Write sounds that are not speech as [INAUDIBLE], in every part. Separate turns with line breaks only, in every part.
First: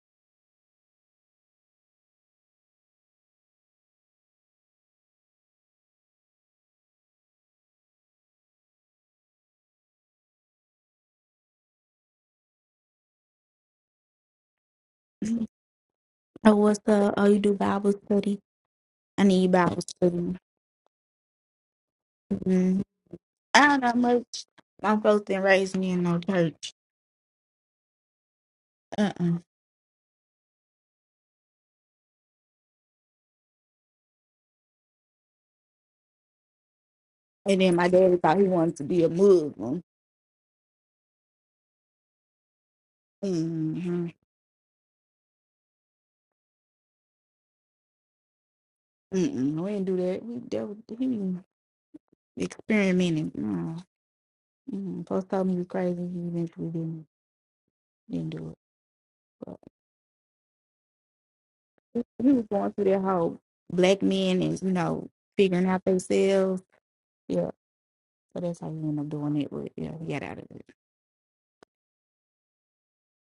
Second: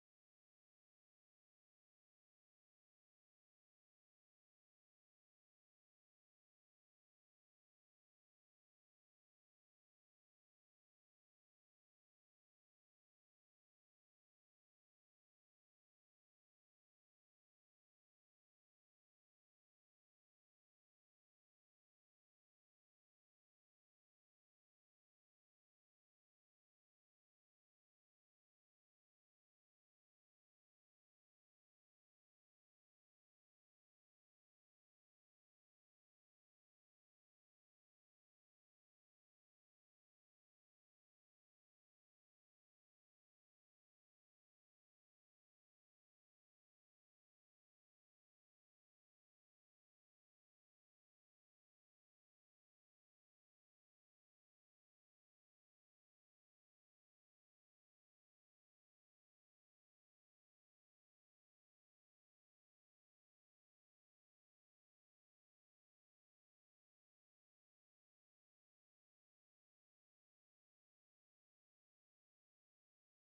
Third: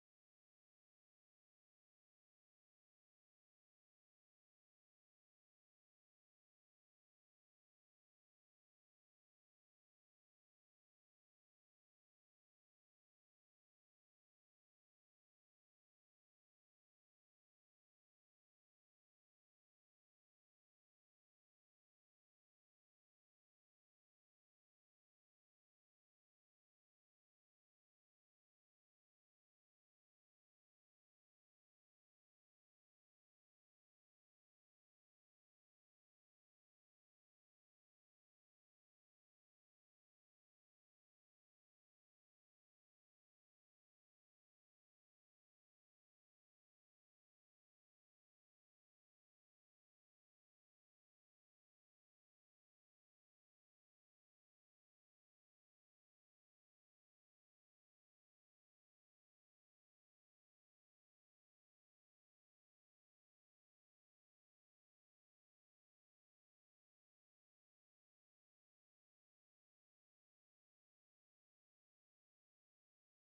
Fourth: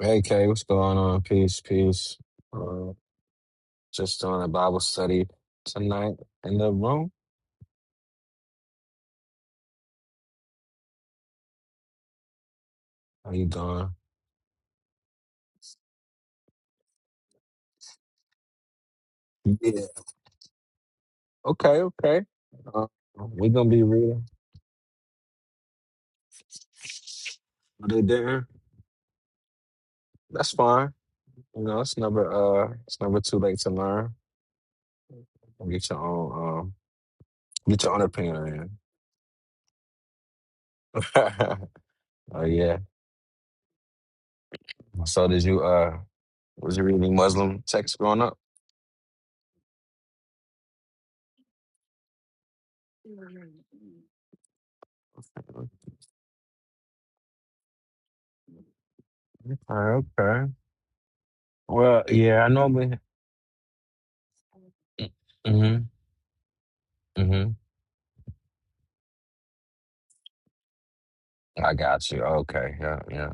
Hey Kay, what's going on? Peace, peace. Uh, just doing a Bible study tonight in the room. How you doing?
Oh, what's the oh you do Bible study? I need Bible
Yeah.
study.
Okay, okay.
mm
Uh, we're
I
gonna
don't
be
know much.
reading.
My folks didn't raise me in no church.
Are they there?
Uh uh
That's fine. You know, it's never uh, it's never too late to learn. Get your own um,
And then
get
my
your own
daddy thought he
opinion.
wanted
in.
to be a Muslim.
[LAUGHS] Oh yeah.
Mm-hmm.
So did you uh, was you reading Muslim texts growing up?
Mm-mm, no, we didn't do that. We dealt with him experimenting. Mm.
Okay,
Mm. Post told me he was crazy. He eventually didn't didn't do it. But
okay. Well,
he
yeah,
was
I
going through
normally.
that whole black men and you know figuring
Mm-hmm.
out themselves.
mm-hmm.
Yeah, so that's how he ended up doing it. But yeah, he got out of
I got you. Okay. Yeah. Yeah.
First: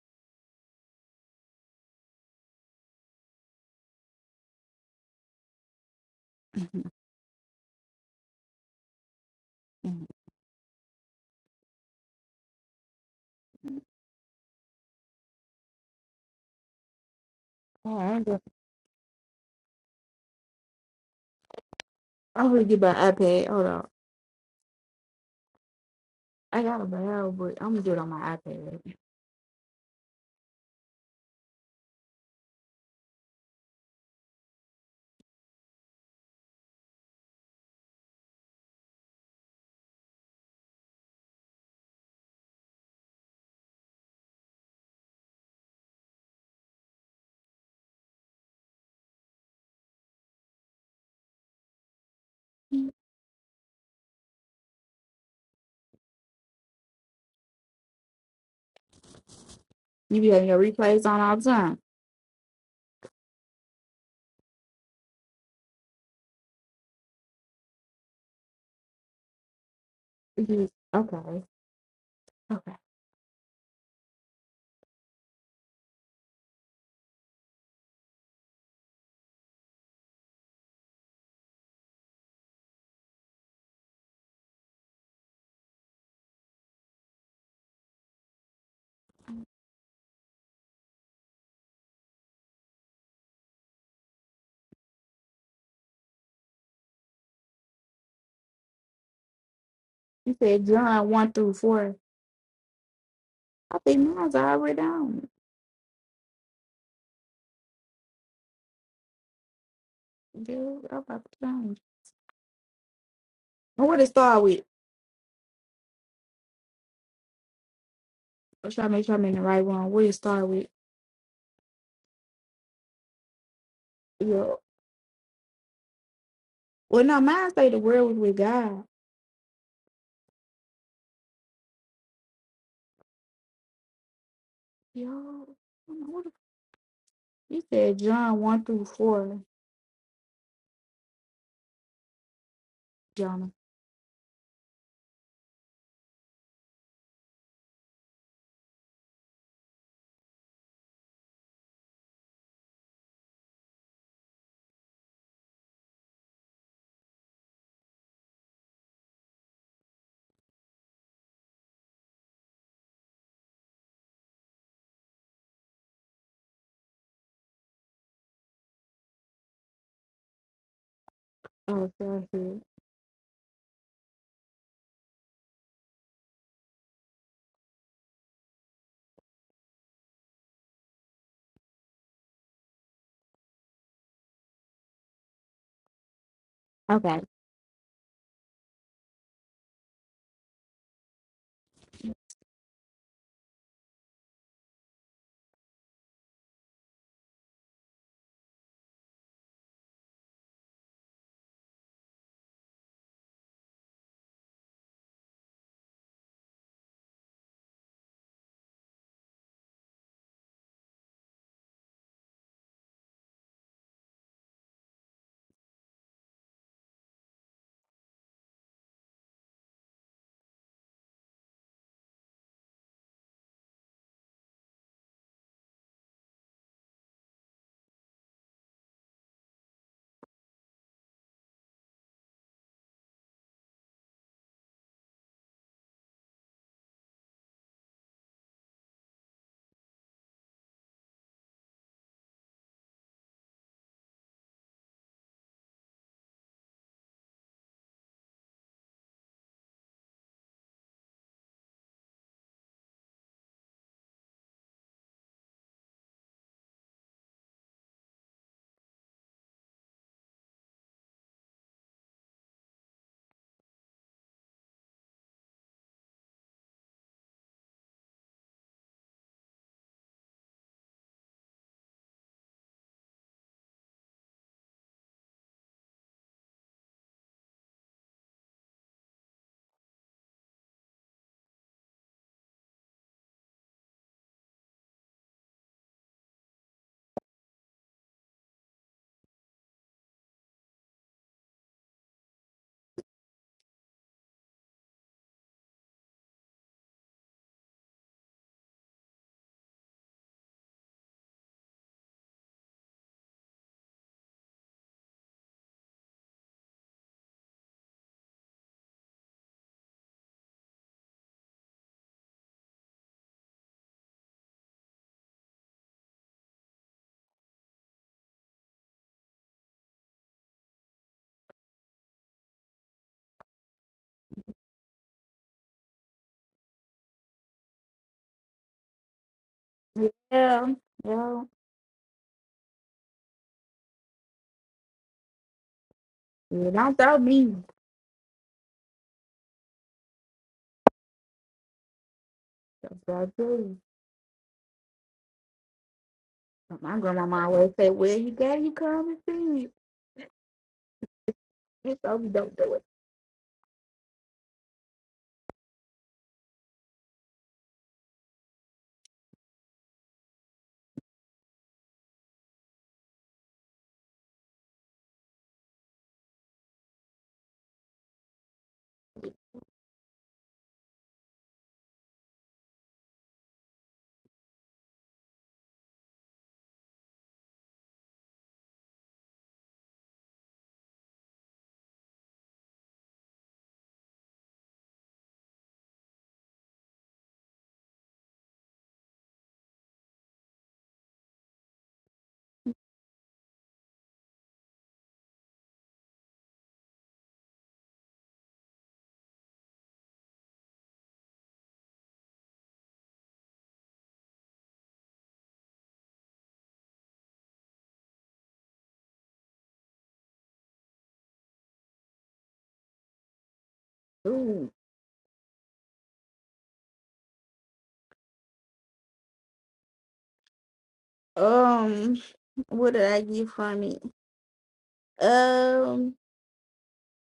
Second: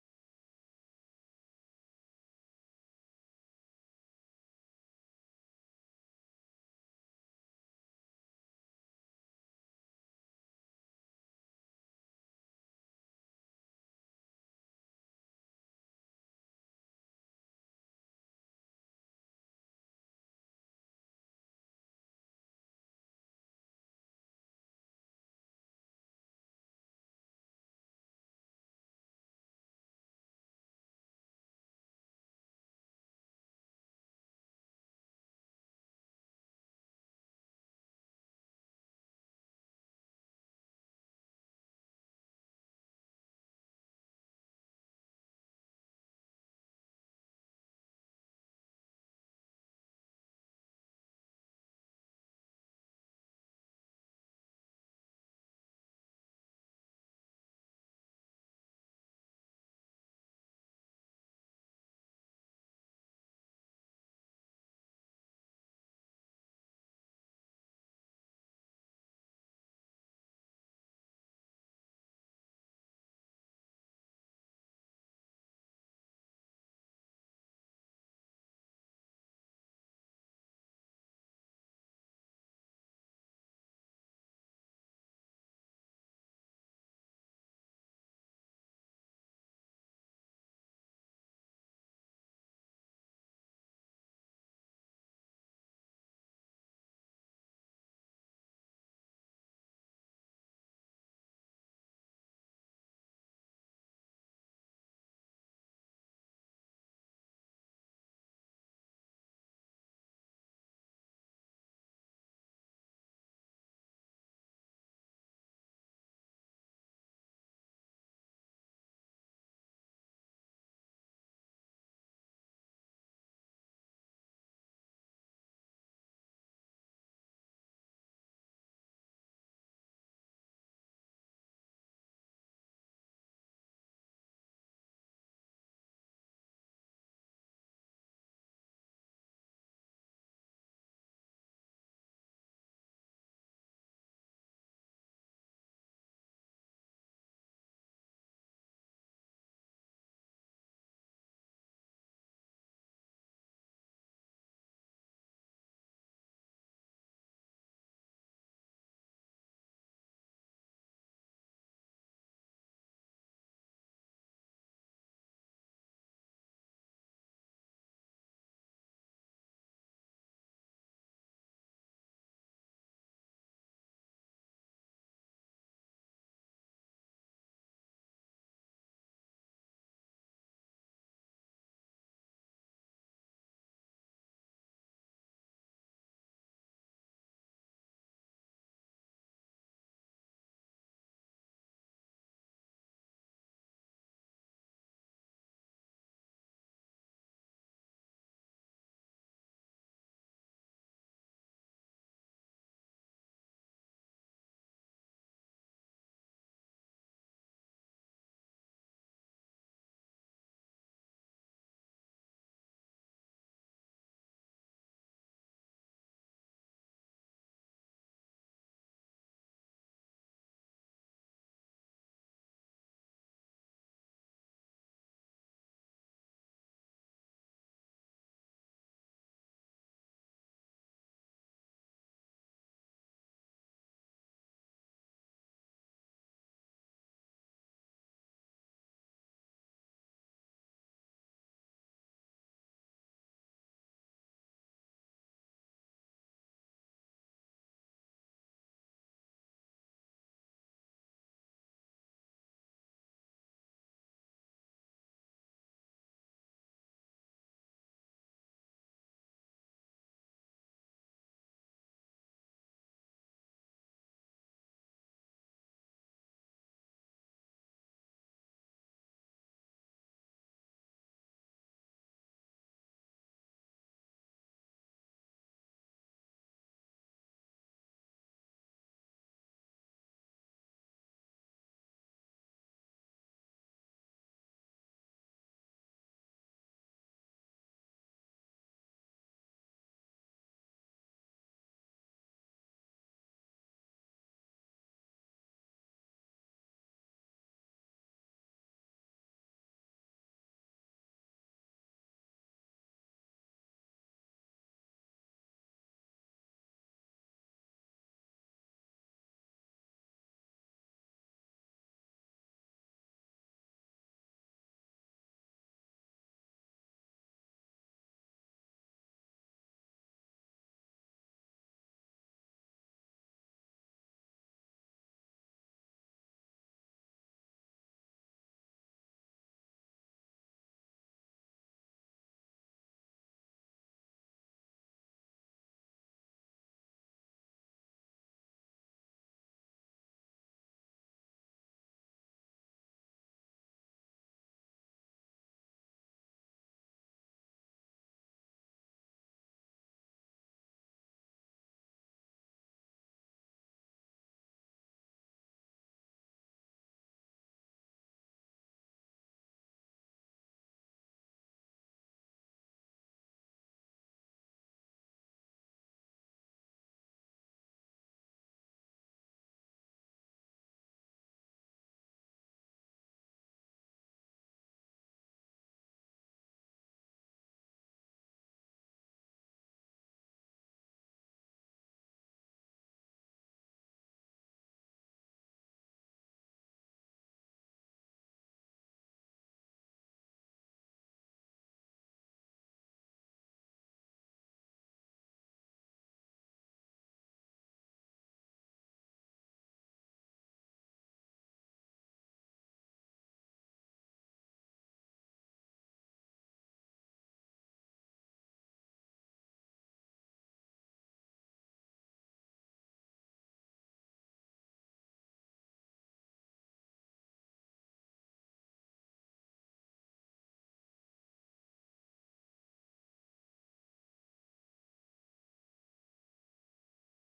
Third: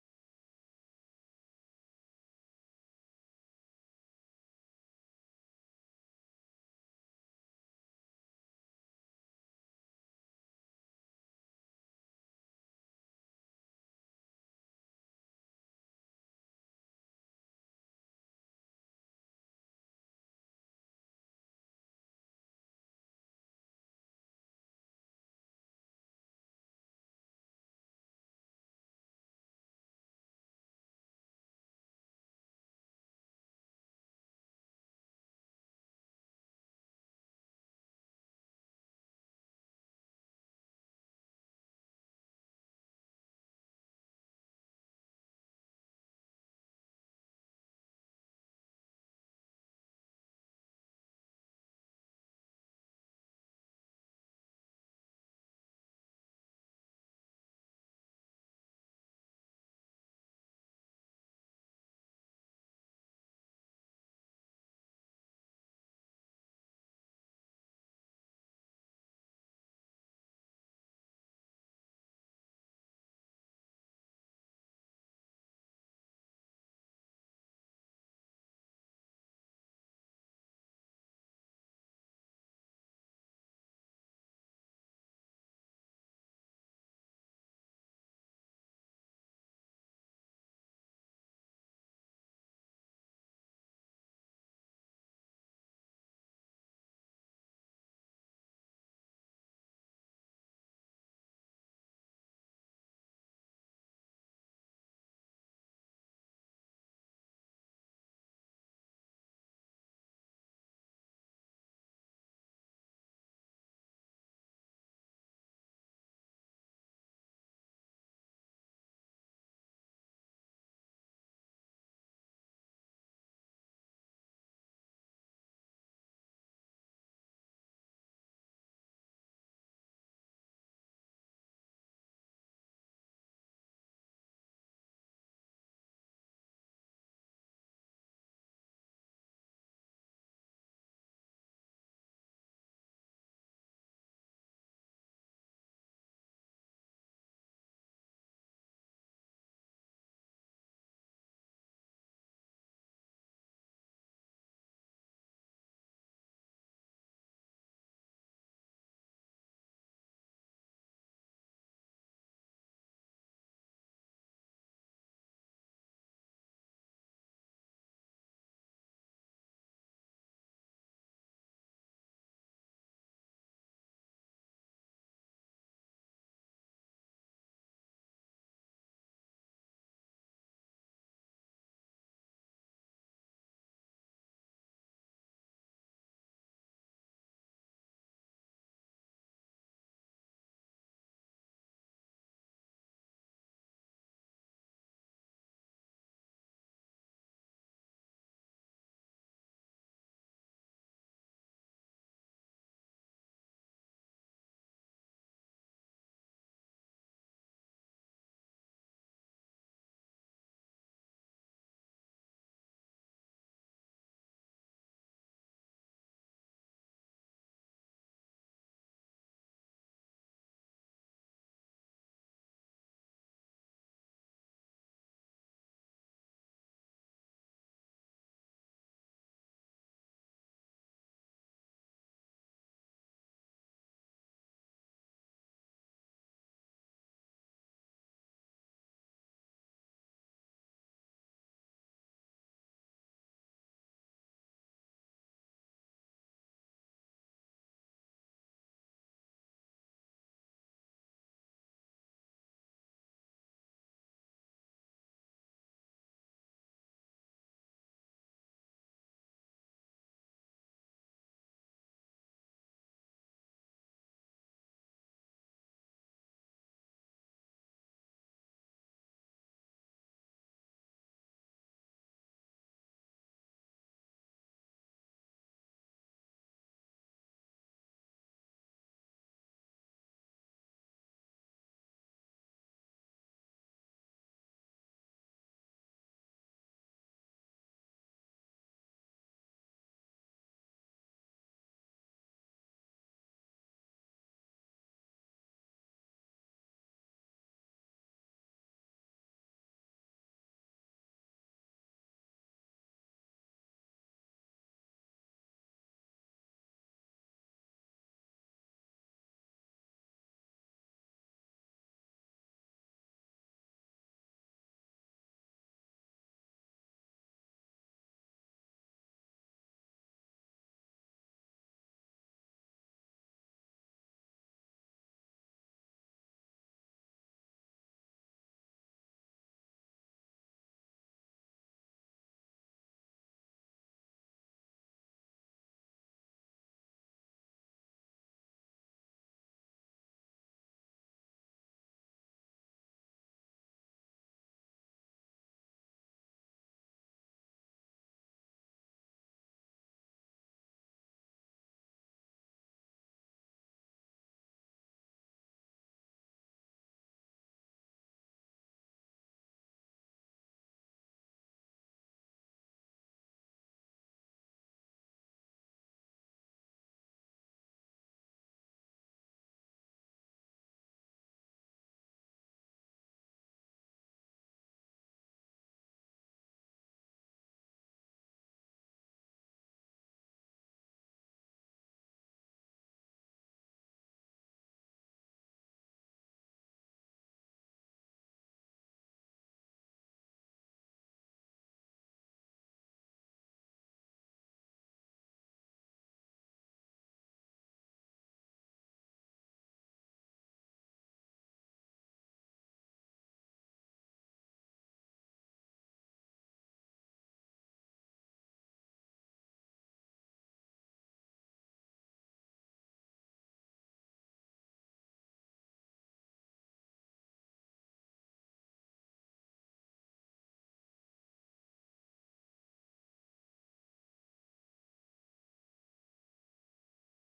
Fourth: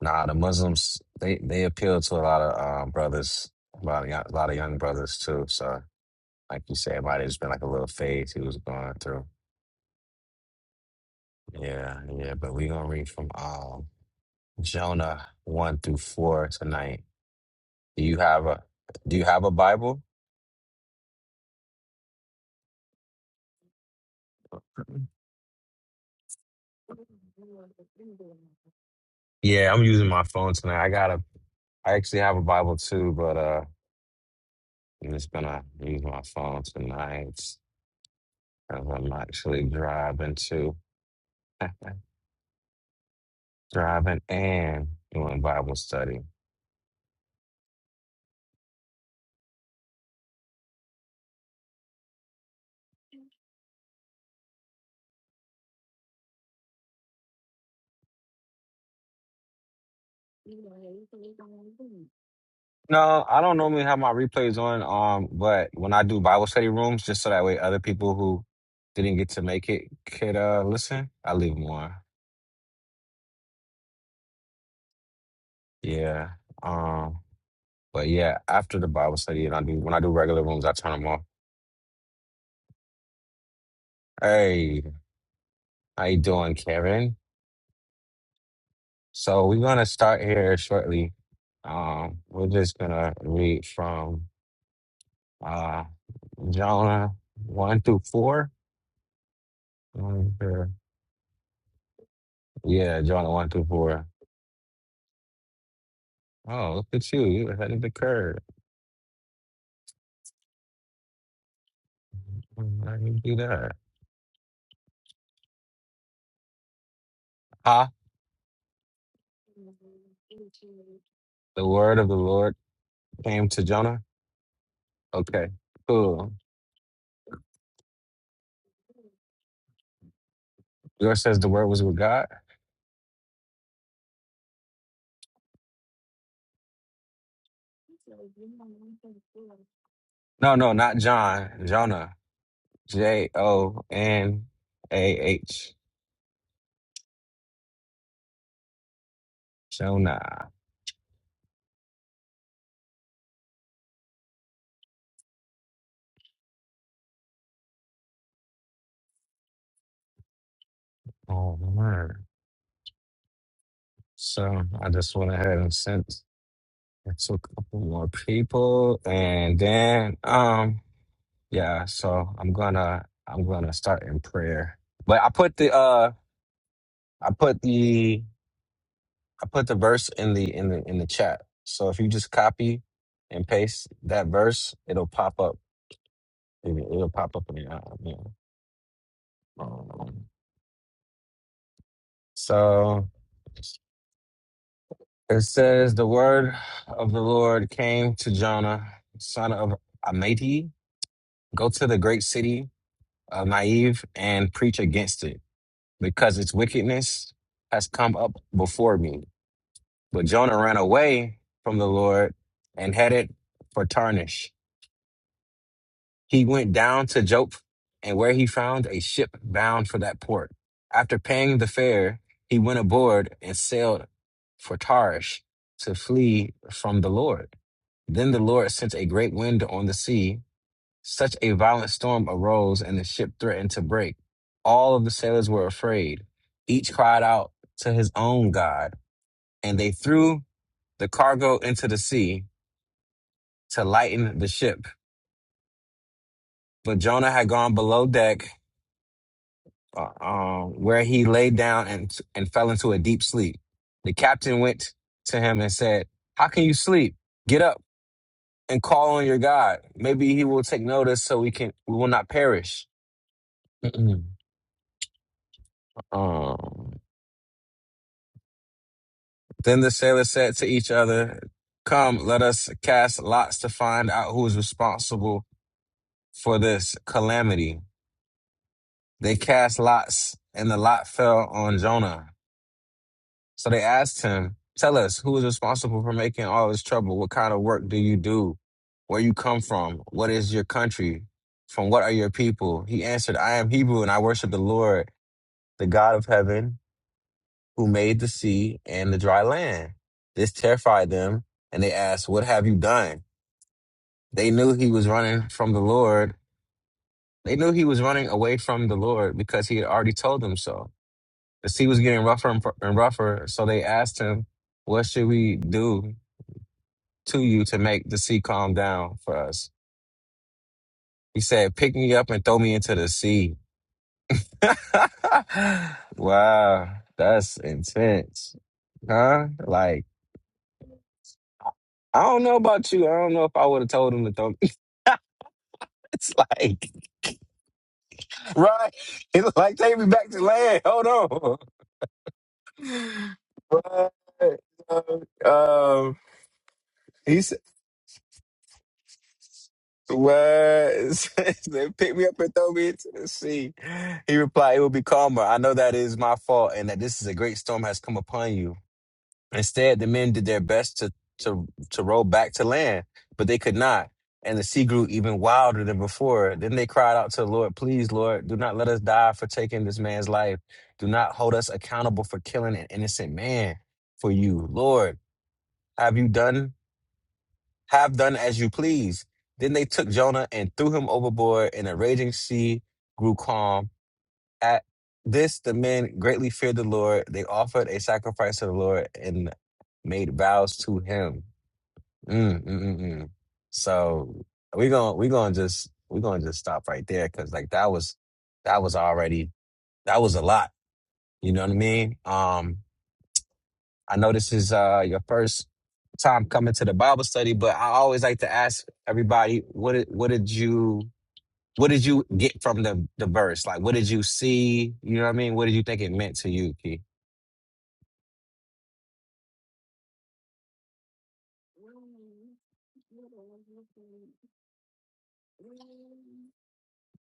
Nah, the Muslims they they appeal to a lot of um, brothers, a lot of, young, a lot of young brothers too. So, like
it.
you
[LAUGHS]
said, it might have just been like a little phase he was going through.
Mhm,
Yeah. Yeah. But we gonna read from
mhm.
um, Jonah one through four tonight.
All
Do
right,
you
I'm gonna
have a Do you have a Bible?
I'm gonna get my iPad. Hold on, I got a bell, but I'm gonna do it on my iPad.
Yeah, I'm using my phone tonight. I got a. I actually have a Bible too, but uh, I'm just gonna use my phone tonight. 'cause I'm actually driving too. [LAUGHS] driving and doing Bible study.
You be having your replays on all the time.
No, I don't normally have my replays on, um, but when I do Bible study rooms, just so that way other people who didn't get to make it could uh
Mhm.
listen, I
Okay,
leave them on.
okay.
Yeah. Um, but yeah, after the Bible study and I do when I do regular rooms, I turn them off. Hey, how you doing, Karen? So we're gonna start here shortly. Um, we're just gonna read from uh Jonah 1 through 4. Um,
You said
sure.
John one through four.
Yeah, Jonah 1 through
I
4.
think mine's already on.
Oh, look at you. You're ahead of the curve.
Girl, I'm about to change.
Why did you do that?
And what it start with?
Huh?
I'm trying to make sure I'm in the right one. What it start with?
The word of the Lord came to Jonah?
Yo.
Okay, cool.
Well, no, mine say the world was with God.
Yours says the word was with God?
Yo. What the, you said John 1 through 4,
No, no, not John. Jonah. J
John.
O N A H. Jonah. Oh, my word. So I just went ahead and sent it to a couple more people. And then, um, Yeah,
Oh, sorry.
so I'm
sorry.
gonna I'm gonna start in prayer. But I put the uh I put the I put the verse in the in the in the chat. So if you just copy and paste that verse, it'll pop up. It'll, it'll
Okay.
pop up in your. uh, you know, um, So it says the word of the Lord came to Jonah, son of Amittai, go to the great city of Naive and preach against it, because its wickedness has come up before me. But Jonah ran away from the Lord and headed for Tarshish. He went down to Joppa, and where he found a ship bound for that port. After paying the fare, he went aboard and sailed for Tarshish to flee from the Lord. Then the Lord sent a great wind on the sea. Such a violent storm arose, and the ship threatened to break. All of the sailors were afraid. Each cried out to his own God, and they threw the cargo into the sea. to lighten the ship. But Jonah had gone below deck, uh, uh, where he lay down and and fell into a deep sleep. The captain went to him and said, "How can you sleep? Get up and call on your God. Maybe He will take notice, so we can we will not perish." Mm-mm. Um, then the sailors said to each other, Come, let us cast lots to find out who is responsible for this calamity. They cast lots, and the lot fell on Jonah. So they asked him, Tell us, who is responsible for making all this trouble? What kind of work do you do? Where you come from? What is your country? From what are your people? He answered, I am Hebrew and I worship the Lord, the God of heaven, who made the sea and the dry land. This terrified them, and they asked, What have you done? They knew he was running from the Lord. They knew he was running away from the Lord because he had already told them so. The sea was getting rougher and and rougher, so they asked him, What should we do to you to make the sea calm down for us. He said, Pick me up and throw me into the sea. [LAUGHS] wow, that's intense. Huh? Like,
Yeah. Yeah.
I don't know about you. I don't know if I would have told him to throw me. [LAUGHS] it's
yeah
like,
don't throw me.
right? It's like, take me back to land. Hold on.
That's what I do.
But, um, um,
My
he
grandmama always say, where you got you come and see it.
What? [LAUGHS] they
It's
picked
so
me
we
up and
don't
throw
do it.
me into the sea. He replied, It will be calmer. I know that it is my fault and that this is a great storm has come upon you. Instead, the men did their best to, to, to row back to land, but they could not. And the sea grew even wilder than before. Then they cried out to the Lord, Please, Lord, do not let us die for taking this man's life. Do not hold us accountable for killing an innocent man for you. Lord, have you done have done as you please. Then they took Jonah and threw him overboard, and a raging sea grew calm. At this, the men greatly feared the Lord. They offered a sacrifice to the Lord and made vows to him. Mm, mm, mm, mm. So we're gonna we're gonna just we're gonna just stop right there because like that was that was already that was a lot. You know what I mean? Um I know this is uh, your first time coming to the Bible study, but I always like to ask everybody, what did, what did you what did you get from the the verse? Like, what did you
Ooh.
see? You know what I mean? What did you think it meant to you, Key?
Um, what did I get from it? Um,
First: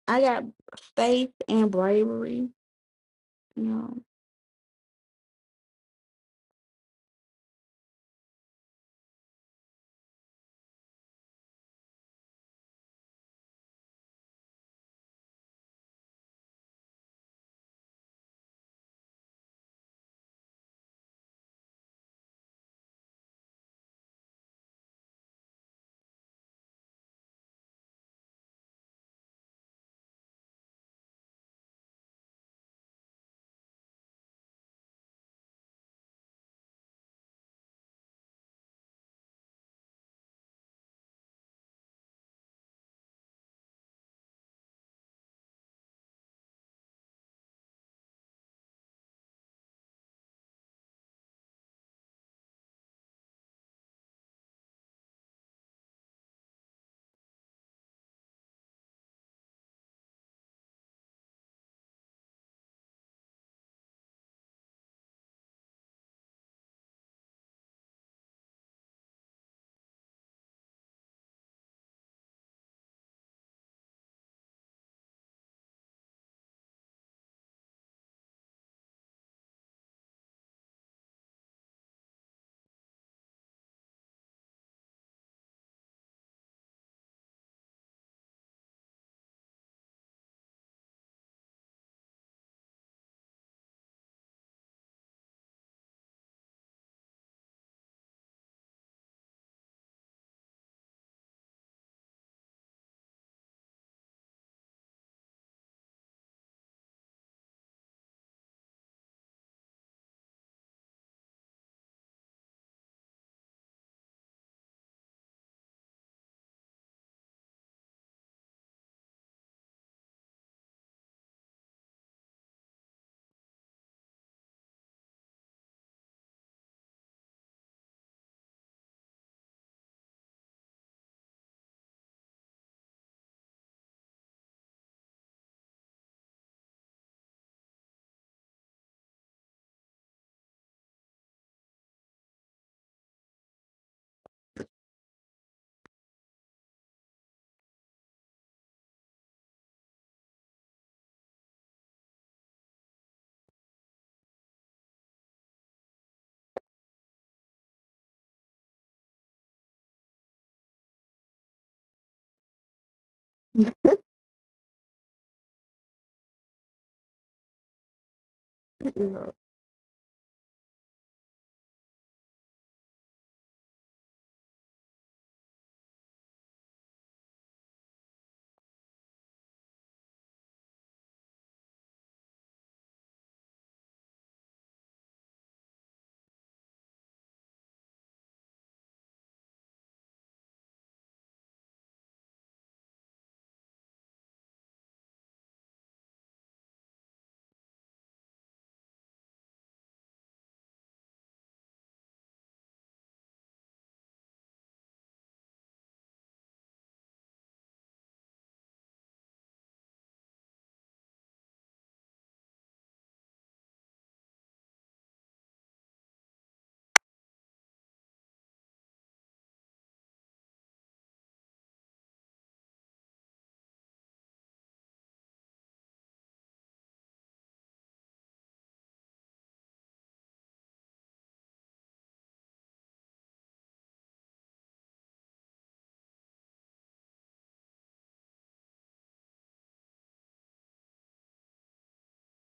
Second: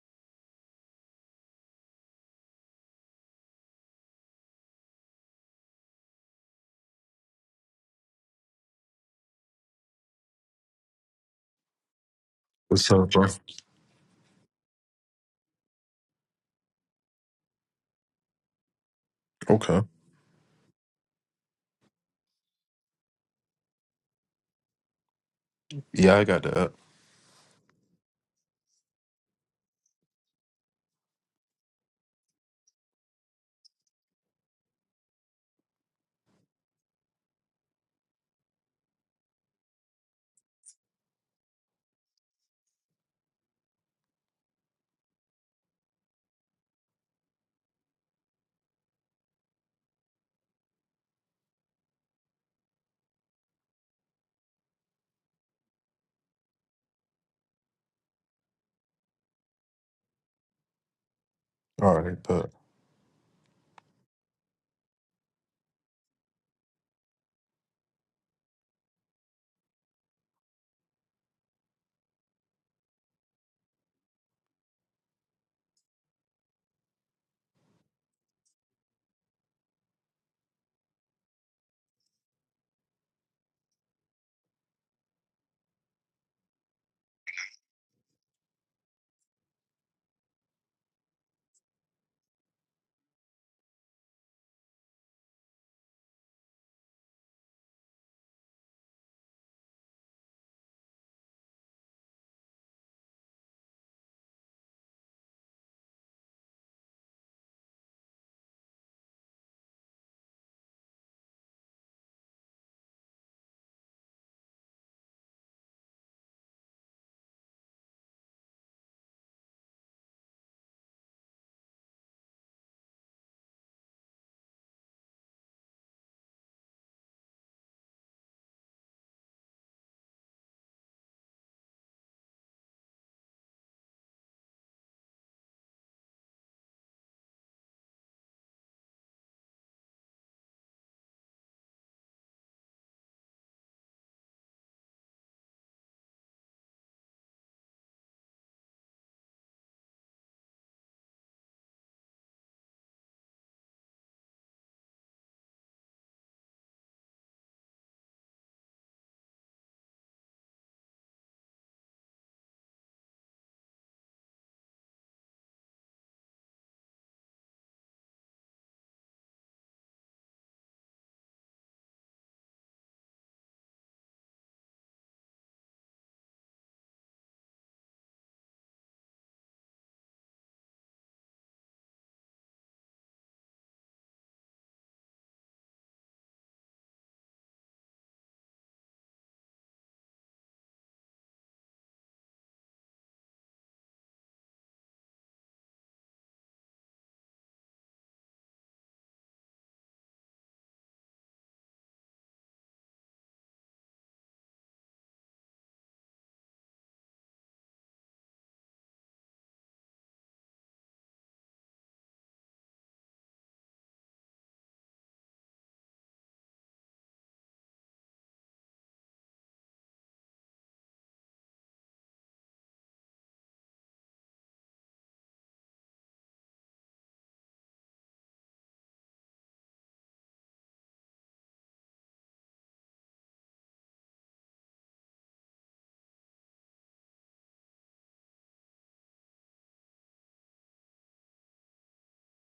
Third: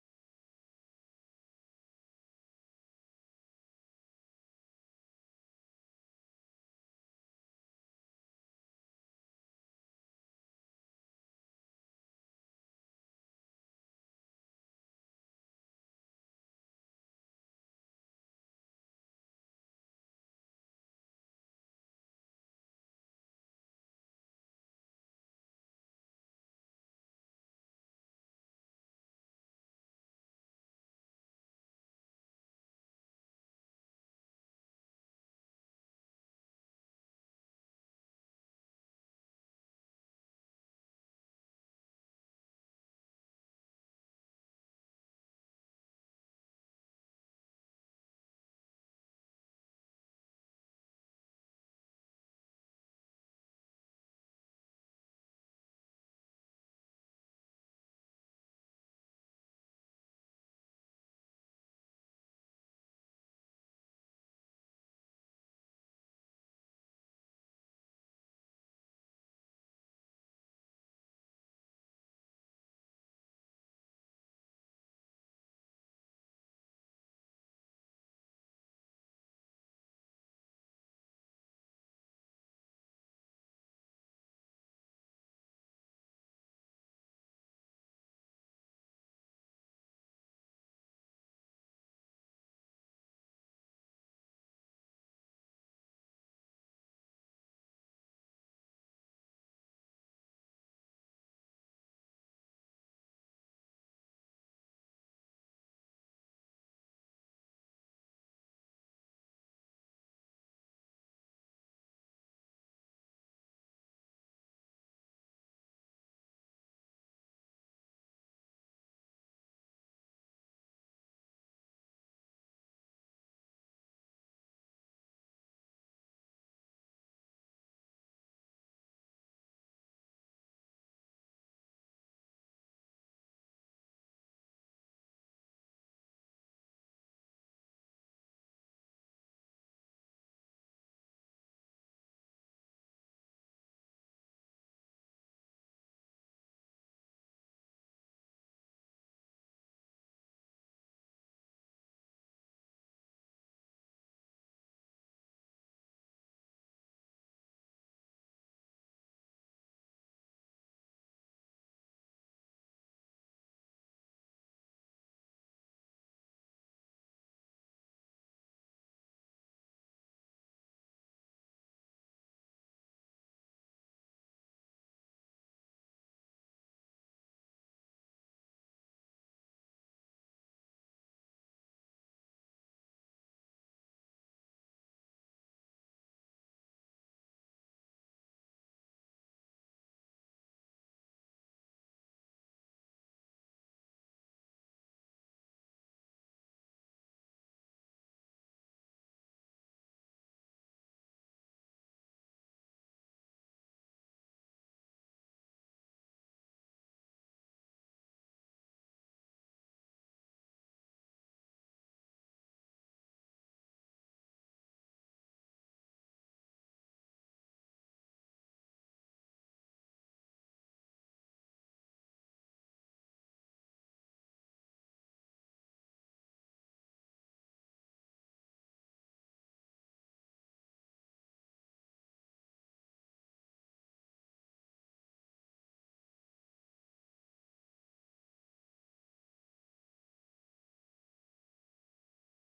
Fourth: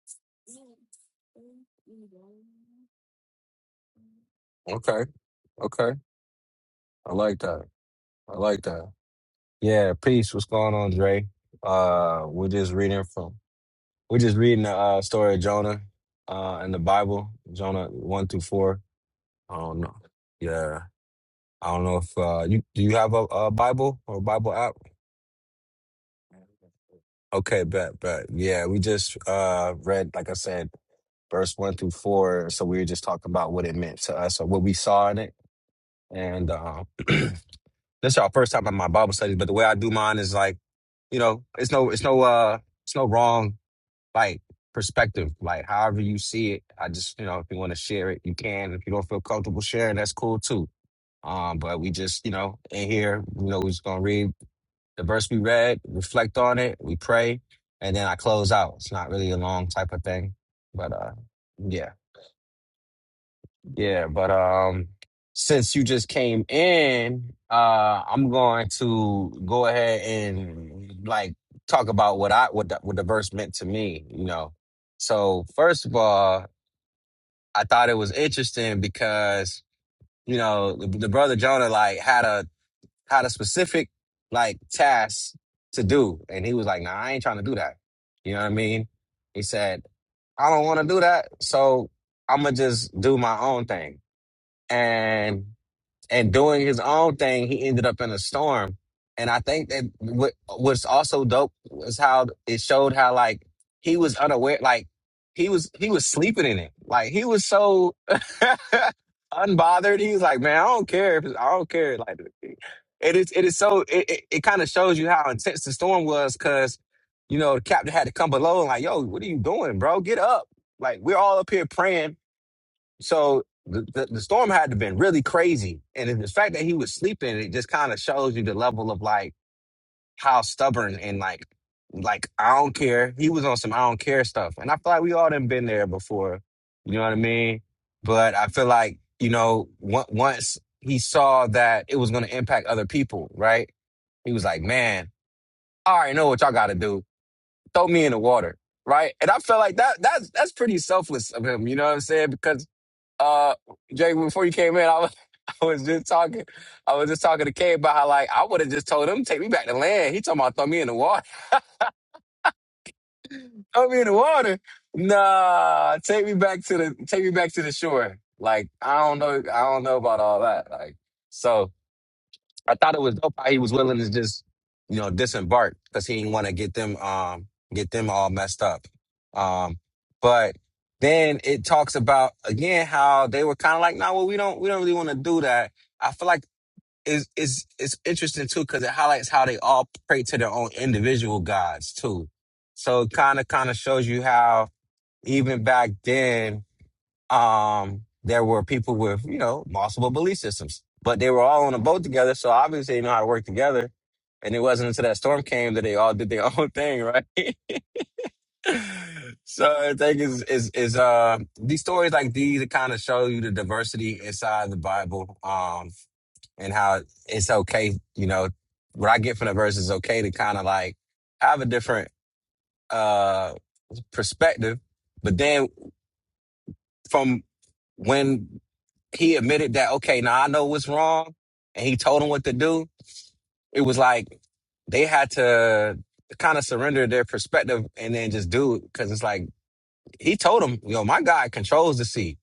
I got faith and bravery. You
Okay, okay. I like that. I like that. Yeah, peace. What's going on, Dre? Uh, we're just
What's
reading
up, bro?
from we're just reading the uh, story of Jonah uh, in the Bible, Jonah one through four. I don't
Okay.
know. Yeah, I don't know if uh, you do you have a, a Bible or a Bible app?
Yeah, I got that.
Okay, bet, bet. Yeah, we just uh read, like I said, verse one through four. So we were just talking about what it meant to us or what we saw in it. And um [CLEARS THROAT] this is our first time at my Bible studies, but the way I do mine is like, you know, it's no it's no uh it's no wrong like perspective. Like however you see it, I just, you know, if you want to share it, you can. If you don't feel comfortable sharing, that's cool too. Um, but we just, you know, in here, you know, we're just gonna read the verse we read, reflect on it, we pray, and then I close out. It's not really a long type of thing, but uh, yeah,
All right, but
yeah. But um, since you just came in, uh, I'm going to go ahead and like talk about what I what the, what the verse meant to me. You know, so first of all, I thought it was interesting because you know the, the brother Jonah like had a had a specific like task to do. And he was like, nah, I ain't trying to do that. You know what I mean? He said, I don't want to do that. So I'm going to just do my own thing. And and doing his own thing, he ended up in a storm. And I think that what what's also dope was how it showed how like he was unaware, like he was he was sleeping in it, like he was so [LAUGHS] unbothered. He was like, man, I don't care if it's, I don't care. Like it is it is so it it, it kind of shows you how intense the storm was because you know the captain had to come below and like, yo, what are you doing, bro? Get up! Like we're all up here praying so the, the, the storm had to have been really crazy. And then the fact that he was sleeping, it just kind of shows you the level of like how stubborn and like, like, I don't care. He was on some I don't care stuff. And I feel like we all done been there before. You know what I mean? But I feel like, you know, on- once he saw that it was going to impact other people, right? He was like, man, I already know what y'all got to do. Throw me in the water. Right. And I felt like that, that's, that's pretty selfless of him. You know what I'm saying? Because uh Jake, before you came in, I was [LAUGHS] I was just talking I was just talking to Kay about how like I would have just told him, take me back to land. He talking about throw me in the water. [LAUGHS] Throw me in the water. Nah, take me back to the take me back to the shore. Like, I don't
know.
know I don't know about all that. Like so I thought it was dope how he was willing to just, you know, disembark because he didn't want to get them um get them all messed up. Um, but then it talks about again how they were kind of like, no, nah, well, we don't we don't really want to do that. I feel like it's, it's, it's interesting too because it highlights how they all pray to their own individual gods too. So it kind of kind of shows you how even back then um, there were people with, you know, multiple belief systems, but they were all on a boat together. So obviously they know how to work together. And it wasn't until that storm came that they all did their [LAUGHS] own thing, right? [LAUGHS] so I think is is is uh these stories like these that kind of show you the diversity inside the Bible, um, and how it's okay, you know, what I get from the verse is okay to kind of like have a different uh perspective. But then from when he admitted that, okay, now I know what's wrong, and he told him what to do, it was like they had to kind of surrender their perspective and then just do it. Cause it's like, he told him, yo, my God controls the sea.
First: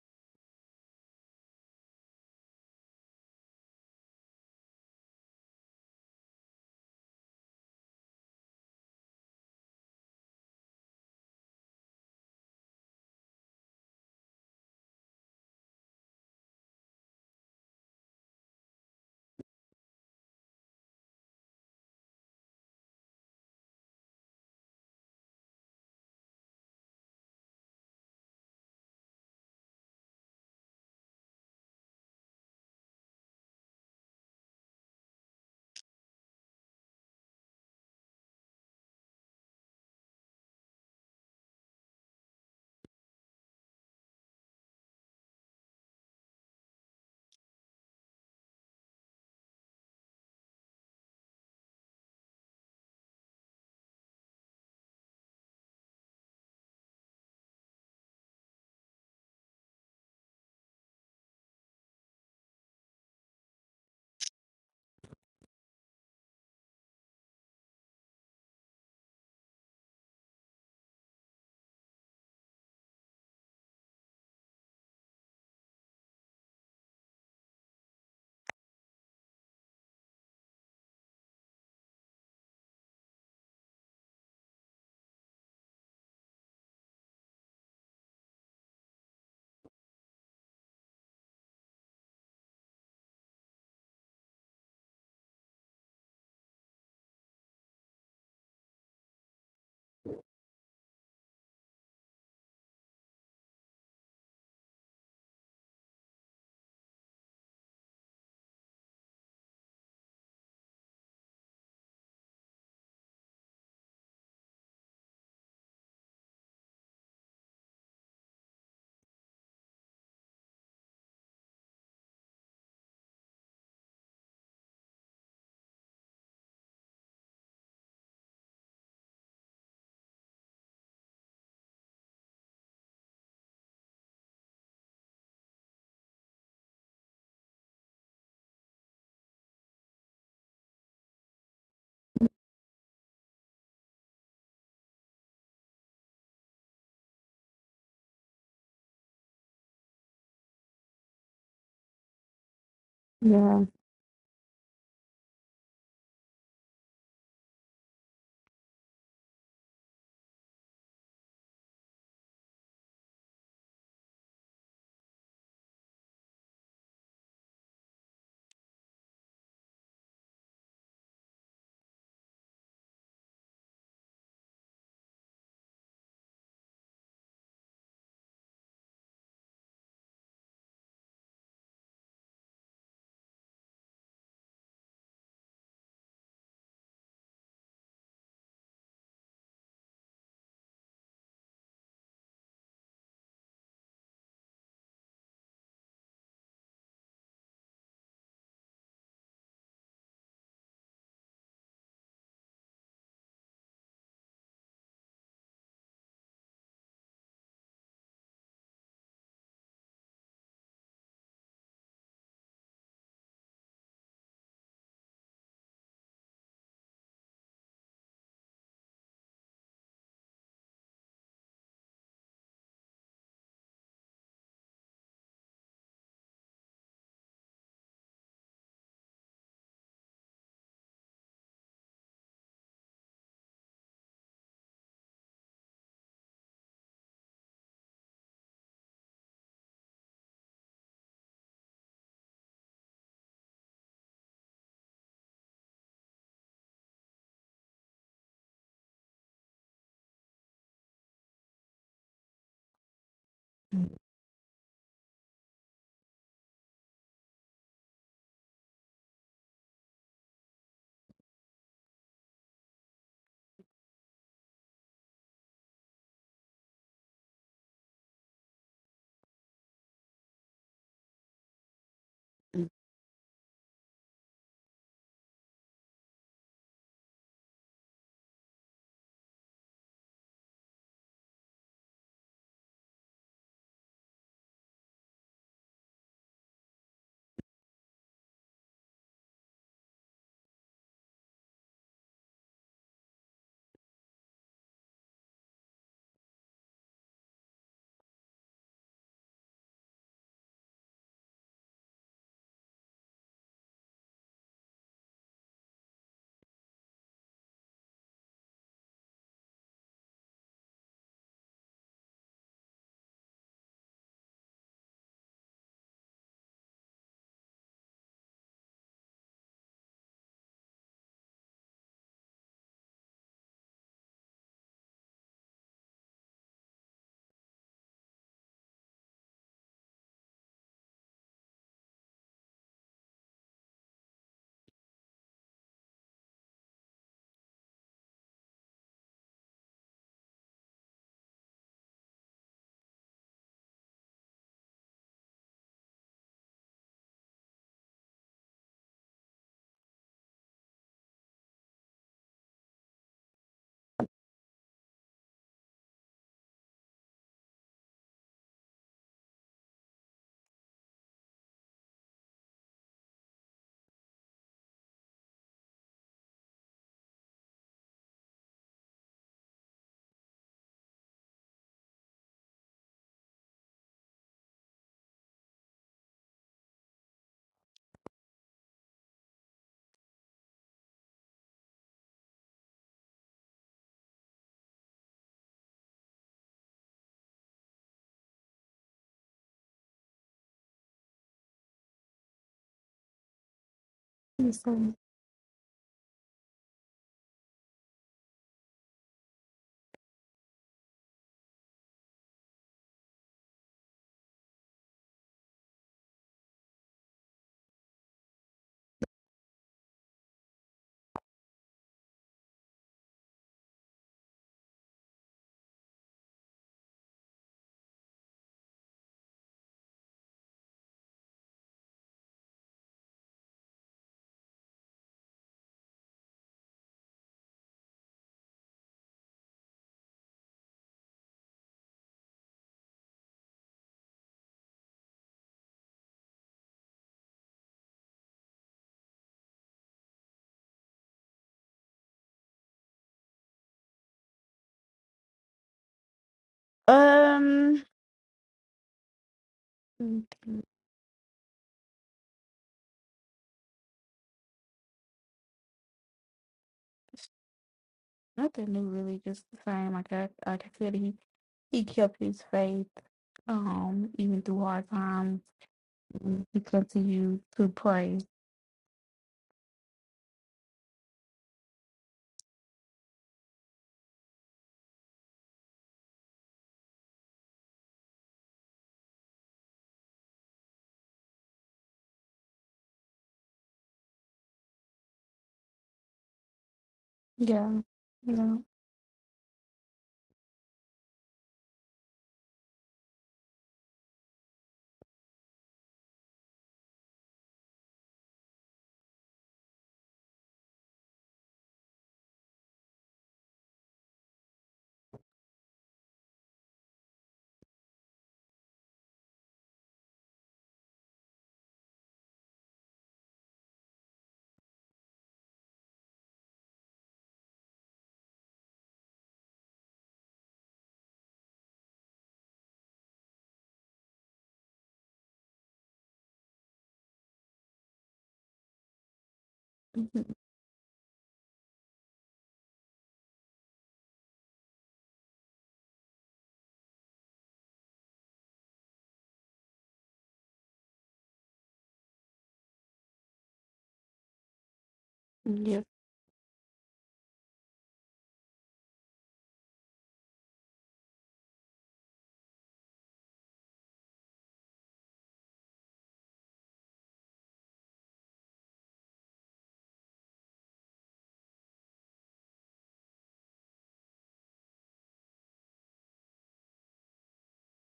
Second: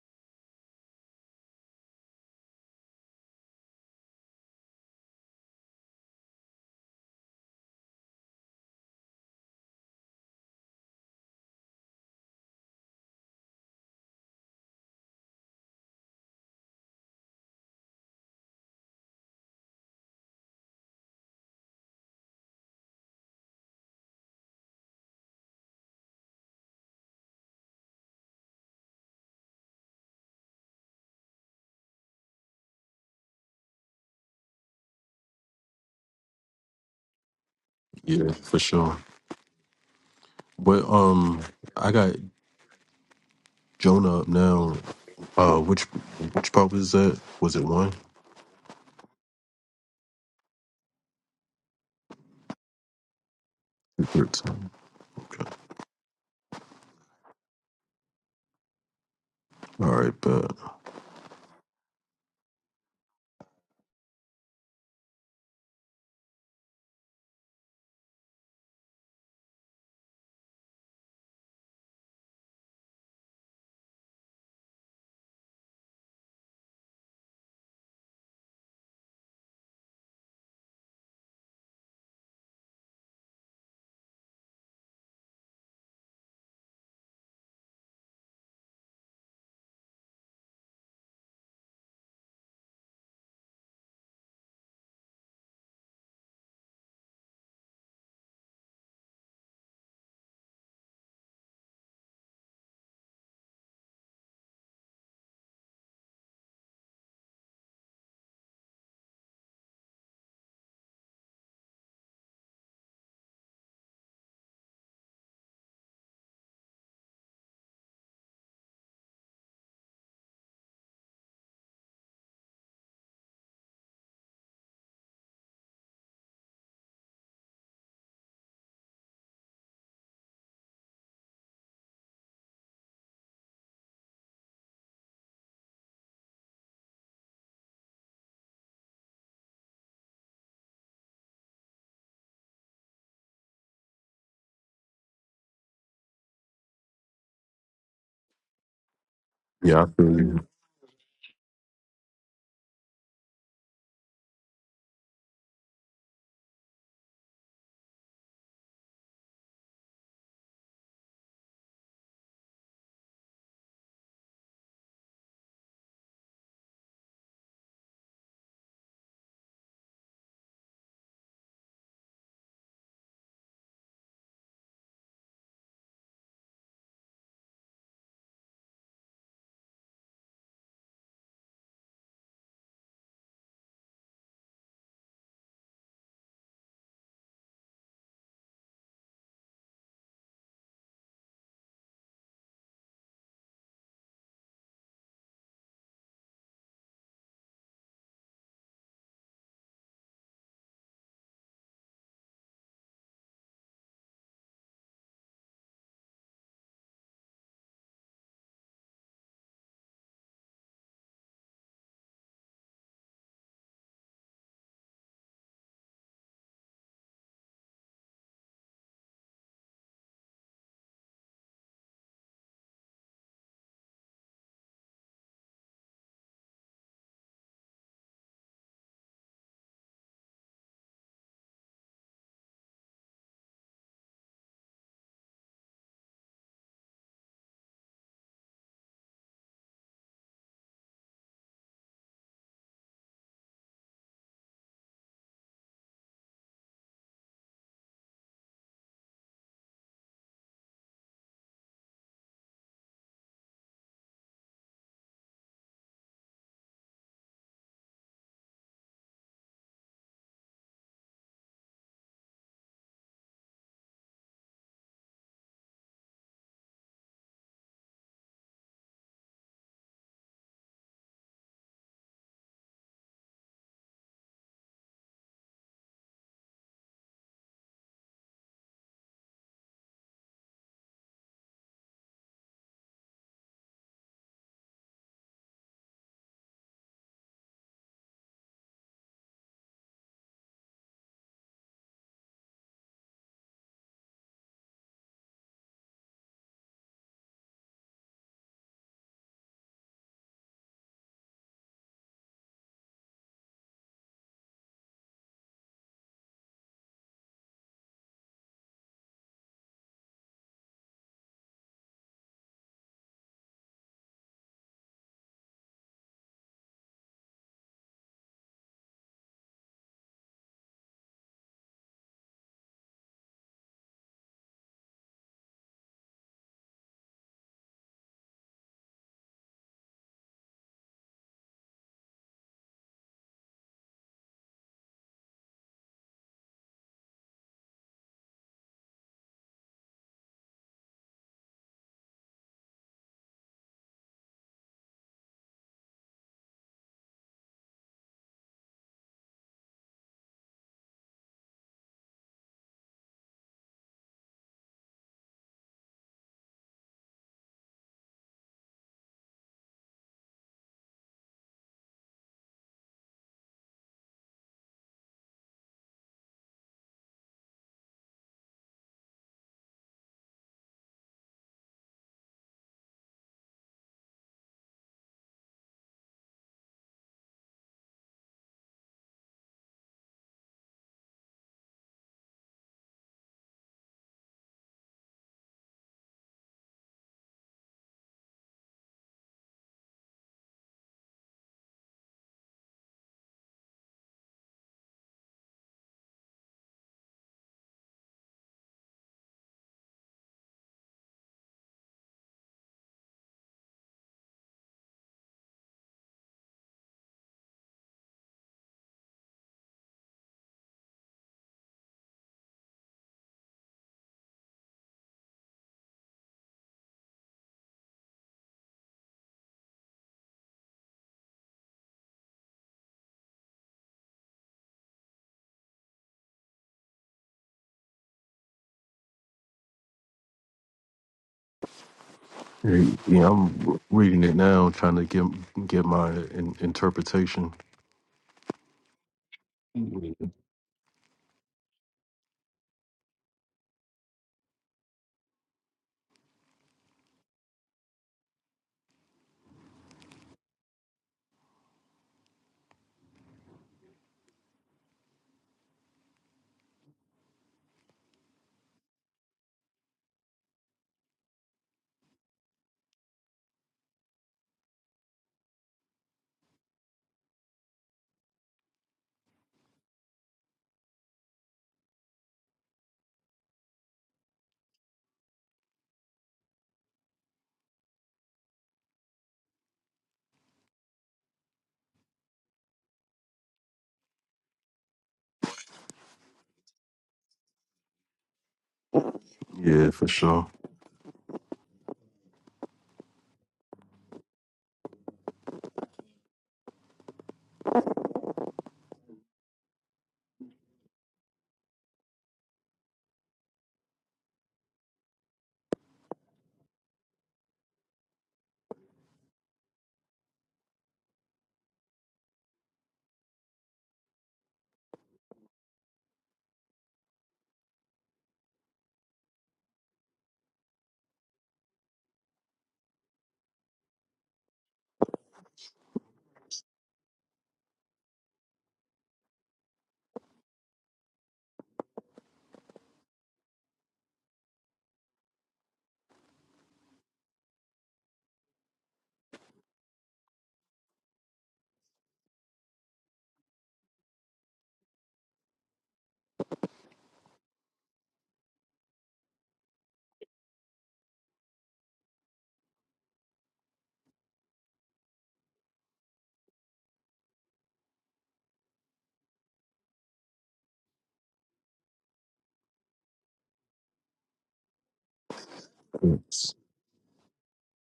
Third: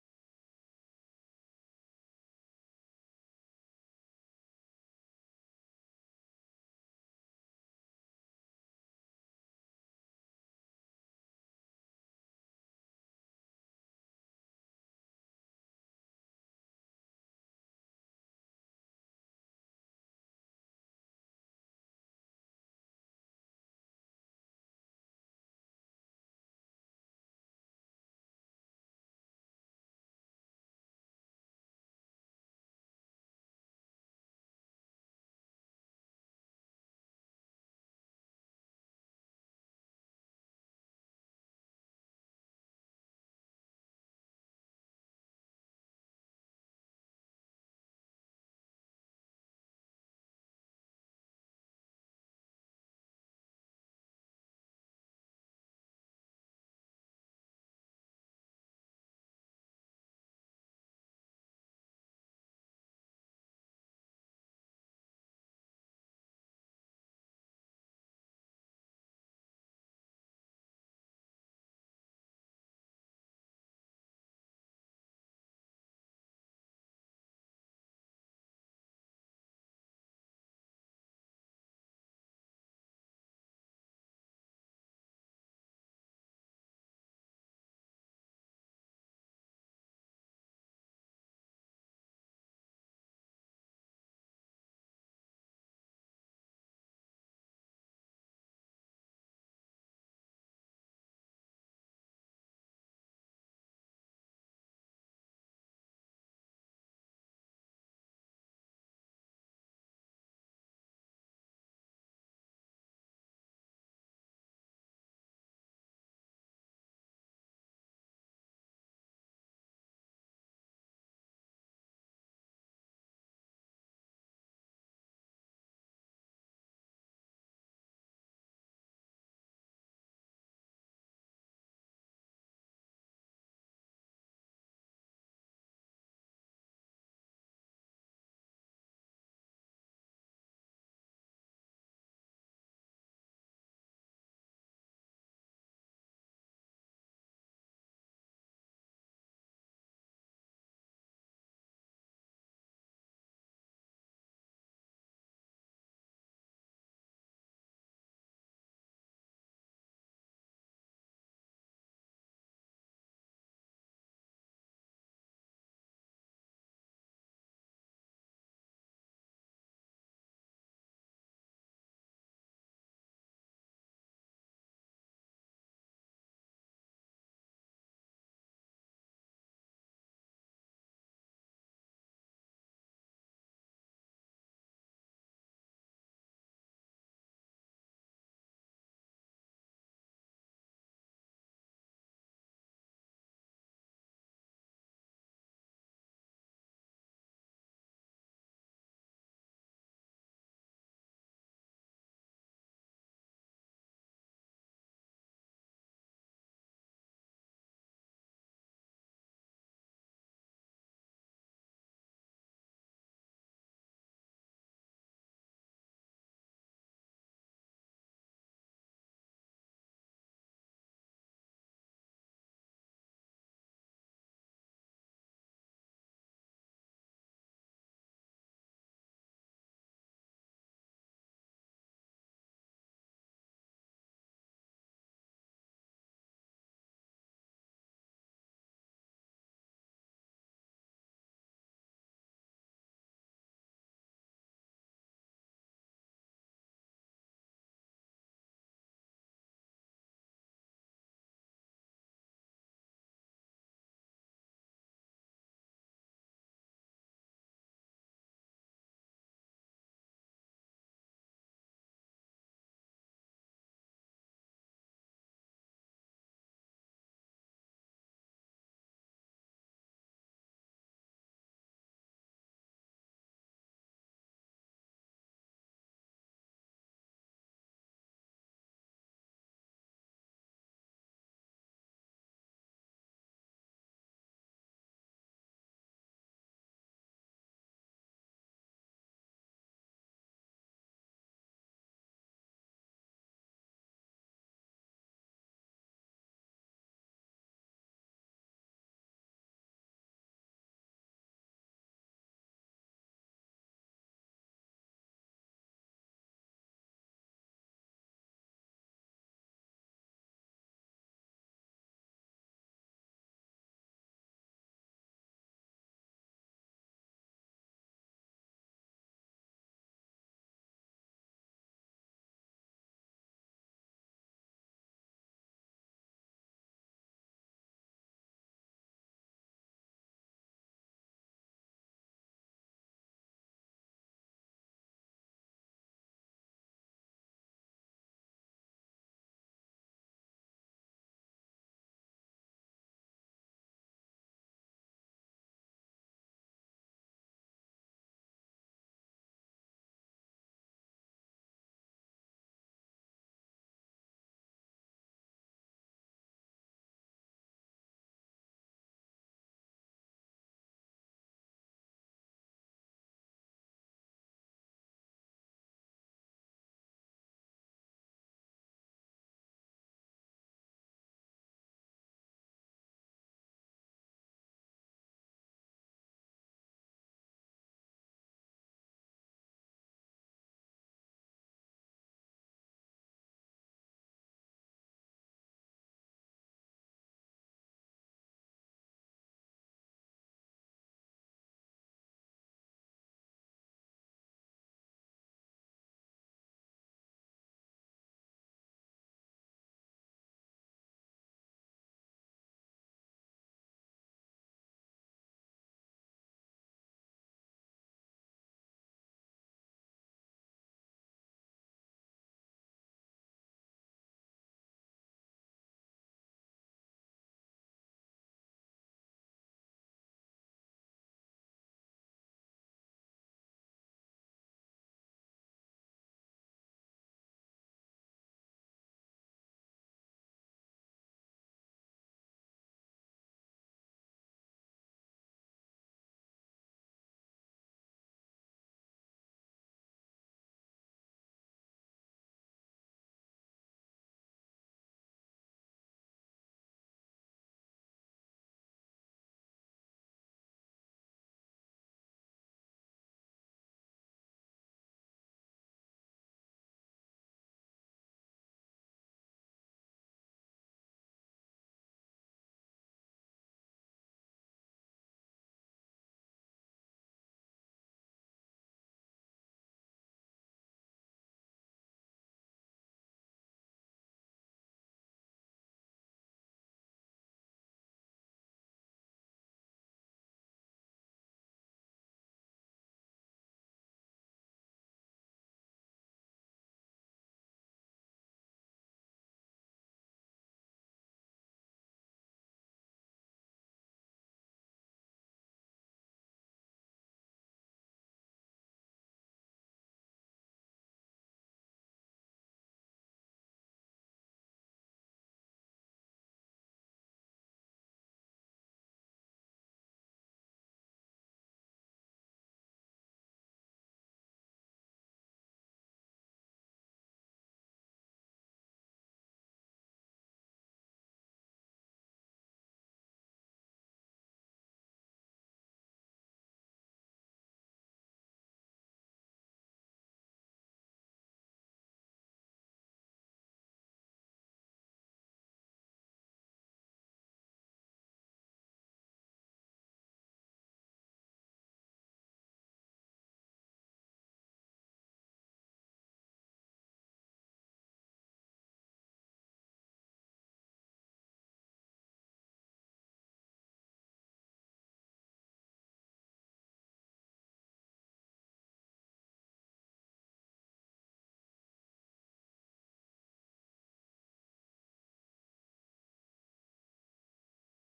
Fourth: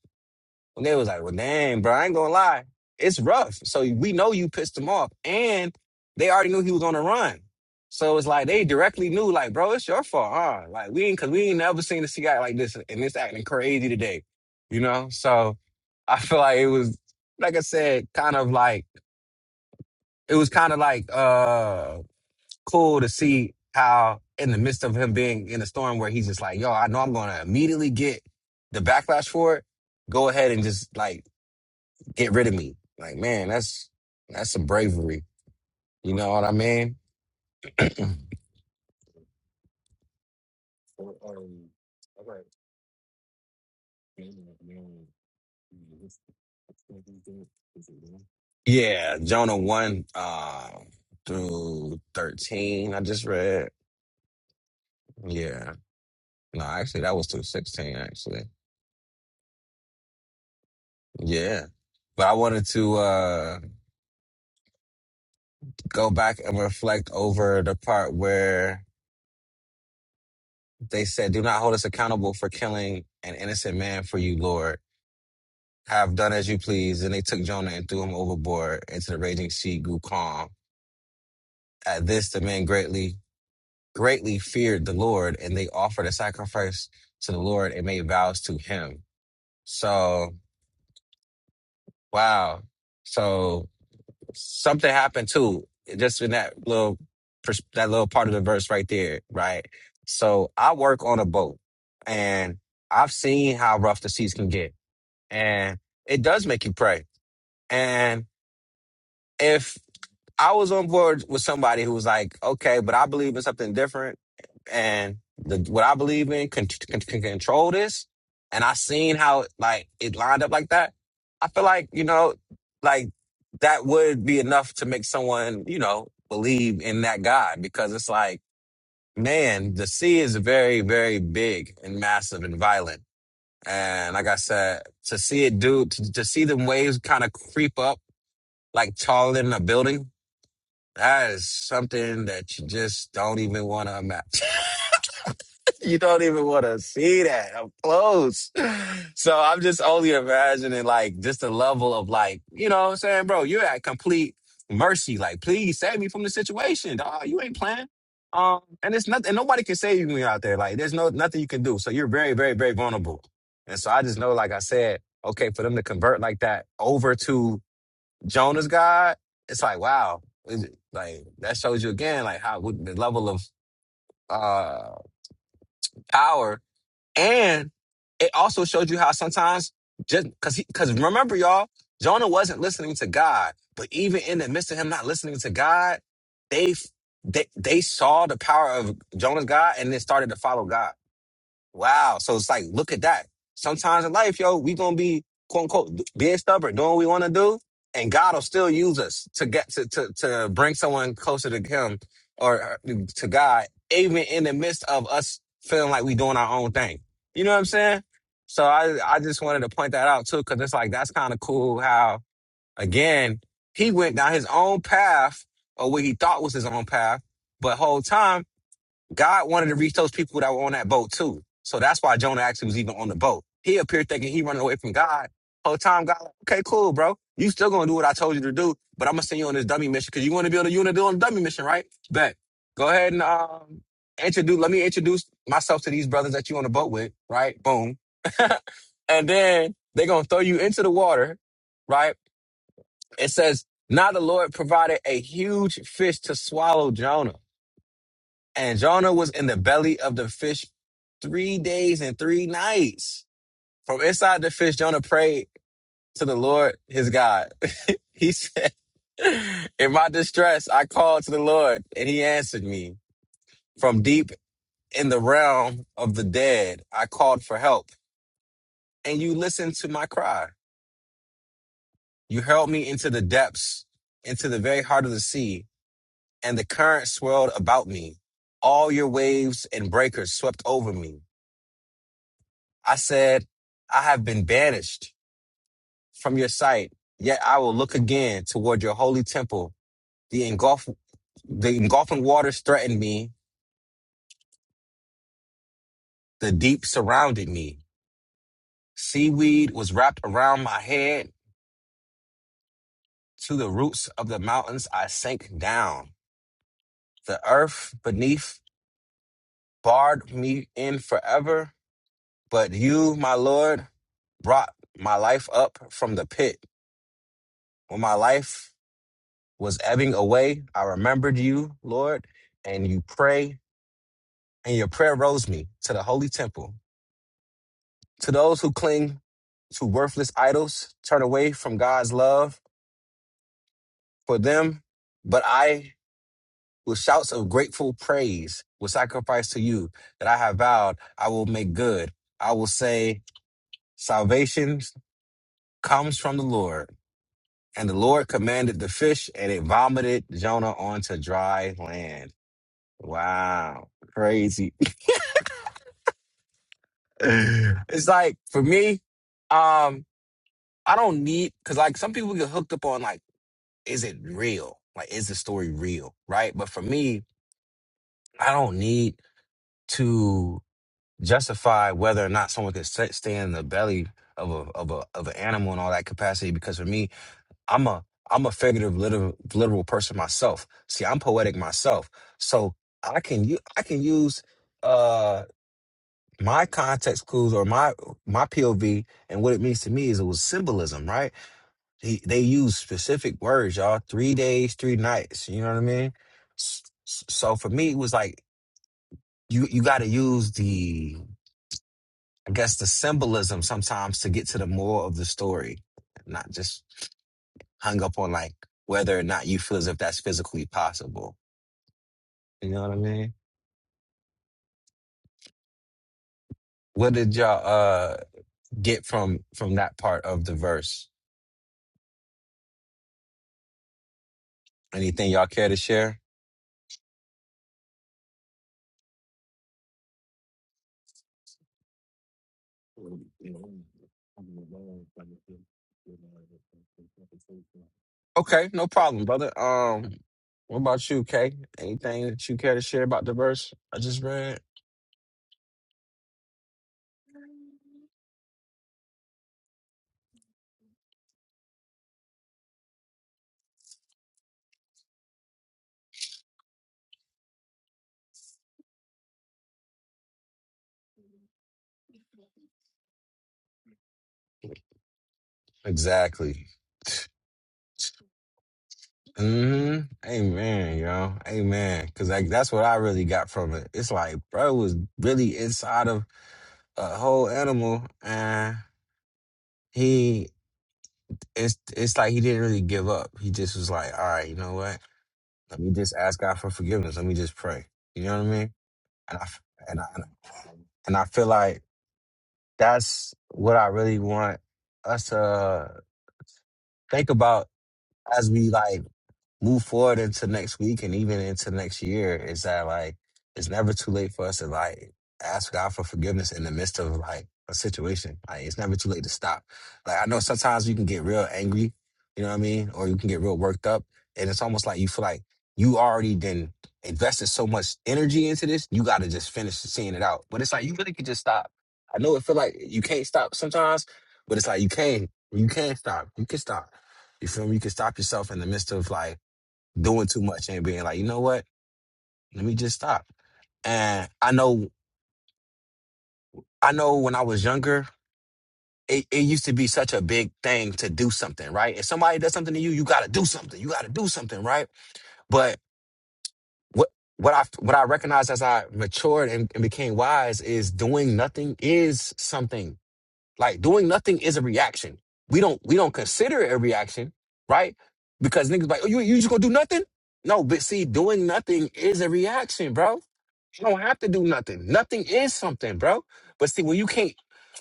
And they was like, well, dang, bro, I ain't gonna lie. It's rough. So we know you pissed him off. And they already knew he was on the run. So it's like they directly knew, like, bro, it's your fault, huh? Like we ain't cause we ain't never seen a guy like this and this acting crazy today. You know? So I feel like it was like I said, kind of like it was kind of like uh cool to see how in the midst of him being in a storm where he's just like, yo, I know I'm gonna immediately get the backlash for it go ahead and just like get rid of me. Like, man, that's that's some bravery. You know what I mean?
yeah, for sure. But um, I got Jonah up now. Uh, which which part was that? Was it one?
Yeah, Jonah one uh, through thirteen. I just read.
Thirteen. Okay.
Yeah, no, actually, that was through sixteen. Actually,
All right, but
yeah. But I wanted to uh, go back and reflect over the part where they said, "Do not hold us accountable for killing an innocent man for you, Lord." Have done as you please. And they took Jonah and threw him overboard into the raging sea, grew calm. At this, the men greatly, greatly feared the Lord, and they offered a sacrifice to the Lord and made vows to him. So, wow. So something happened too, just in that little, pers- that little part of the verse right there, right? So I work on a boat and I've seen how rough the seas can get and it does make you pray. And, if I was on board with somebody who was like, okay, but I believe in something different, and the, what I believe in can, can, can control this. And I seen how like it lined up like that. I feel like you know, like that would be enough to make someone you know believe in that God because it's like, man, the sea is very, very big and massive and violent. And like I said, to see it do, to, to see the waves kind of creep up like taller than a building that is something that you just don't even want to imagine. [LAUGHS] you don't even want to see that up close. So I'm just
yeah, I
only
feel you.
imagining like just the level of like, you know what I'm saying, bro, you're
Yeah.
at complete mercy. Like, please save me from the situation. Dog, you ain't playing. Um, and it's nothing, and nobody can save you out there. Like, there's no nothing you can do. So you're very, very, very vulnerable. And so I just know, like I said, okay, for them to convert like that over to Jonah's God, it's like wow, Is it- like that shows you again like how what, the level of uh power, and it also showed you how sometimes just because he because remember y'all, Jonah wasn't listening to God, but even in the midst of him not listening to God, they f- they they saw the power of Jonah's God and then started to follow God. Wow. So it's like, look at that. Sometimes in life, yo, we gonna be quote unquote being stubborn, doing what we wanna do, and God will still use us to get to to to bring someone closer to Him or uh, to God, even in the midst of us feeling like we doing our own thing. You know what I'm saying? So I I just wanted to point that out too, because it's like that's kind of cool how again he went down his own path or what he thought was his own path, but whole time God wanted to reach those people that were on that boat too. So that's why Jonah actually was even on the boat. He appeared thinking he running away from God. Whole time God, like, okay, cool, bro. You still gonna do what I told you to do, but I'm gonna send you on this dummy mission because you want to be on the unit on a dummy mission, right? Bet. Go ahead and um introduce. Let me introduce myself to these brothers that you on the boat with, right? Boom. [LAUGHS] and then they gonna throw you into the water, right? It says, now the Lord provided a huge fish to swallow Jonah. And Jonah was in the belly of the fish three days and three nights. From
Yeah.
inside the fish, Jonah prayed to the Lord his God. [LAUGHS] He said, In my distress, I called to the Lord, and he answered me. From deep in the realm of the dead, I called for help, and you listened to my cry. You hurled me into the depths, into the very heart of the sea, and the current swirled about me. All your waves and breakers swept over me. I said, I have been banished from your sight, yet I will look again toward your holy temple. The engulf, the engulfing waters threatened me. The deep surrounded me. Seaweed was wrapped around my head. To the roots of the mountains, I sank down. The earth beneath barred me in forever. But you, my Lord, brought my life up from the pit. When my life was ebbing away, I remembered you, Lord, and you pray, and your prayer rose me to the holy temple. To those who cling to worthless idols, turn away from God's love for them, but I, with shouts of grateful praise, will sacrifice to you that I have vowed I will make good. I will say, salvation comes from the Lord. And the Lord commanded the fish, and it vomited Jonah onto dry land. Wow. Crazy [LAUGHS] it's like for me, um, I don't need because like some people get hooked up on like, is it real? Like, is the story real? Right? But for me, I don't need to justify whether or not someone could sta- stay in the belly of a of a of an animal and all that capacity. Because for me, I'm a I'm a figurative literal literal person myself. See, I'm poetic myself, so I can u- I can use. uh, my context clues or my my POV and what it means to me is it was symbolism, right? He, they use specific words, y'all. Three
Yes,
days, three nights. You know what I mean? S- s- So for me, it was like you you got to use the I guess the symbolism sometimes to get to the more of the story, not just hung up on like whether or not you feel as if that's physically possible. You know what I mean? What did y'all uh get from from that part of the verse? Anything y'all care to share? [LAUGHS]
Yeah, I'm reading it now, trying to get get my in, interpretation.
Okay, no problem, brother. Um, what about you, Kay? Anything that you care to share about the verse I just read?
Um. Nothing new, really. Just the same. Like I, like I said, he he kept his faith. Um, even through hard times, he
Exactly.
continued to pray.
hmm Amen, yo. Amen. Cause like that's what I really got from it. It's like, bro was really inside of a whole animal and he it's it's like he didn't really give up. He just was like, all right, you know what? Let me just ask God for forgiveness. Let me just
Yeah.
pray. You know what I mean? And I f-
Yeah,
and I,
for sure.
and I feel like that's what I really want us to think about as we like move forward into next week and even into next year is that like it's never too late for us to like ask God for forgiveness in the midst of like a situation. Like it's never too late to stop. Like I know sometimes you can get real angry, you know what I mean? Or you can get real worked up. And it's almost like you feel like you already then invested so much energy into this, you gotta just finish seeing it out. But it's like you really could just stop. I know it feel like you can't stop sometimes, but it's like you can. You can stop. You can stop. You feel me? You can stop yourself in the midst of like doing too much and being like, you know what? Let me just stop. And I know, I know when I was younger, it, it used to be such a big thing to do something, right? If somebody does something to you, you gotta do something. You gotta do something, right?
Yeah.
But what what I what I recognized as I matured and, and became wise is doing nothing is something. Like doing nothing is a reaction. We don't we don't consider it a reaction, right? Because niggas like, oh, you you just gonna do nothing? No, but see, doing nothing is a reaction, bro You don't have to do nothing. Nothing is something, bro. But see, when you can't,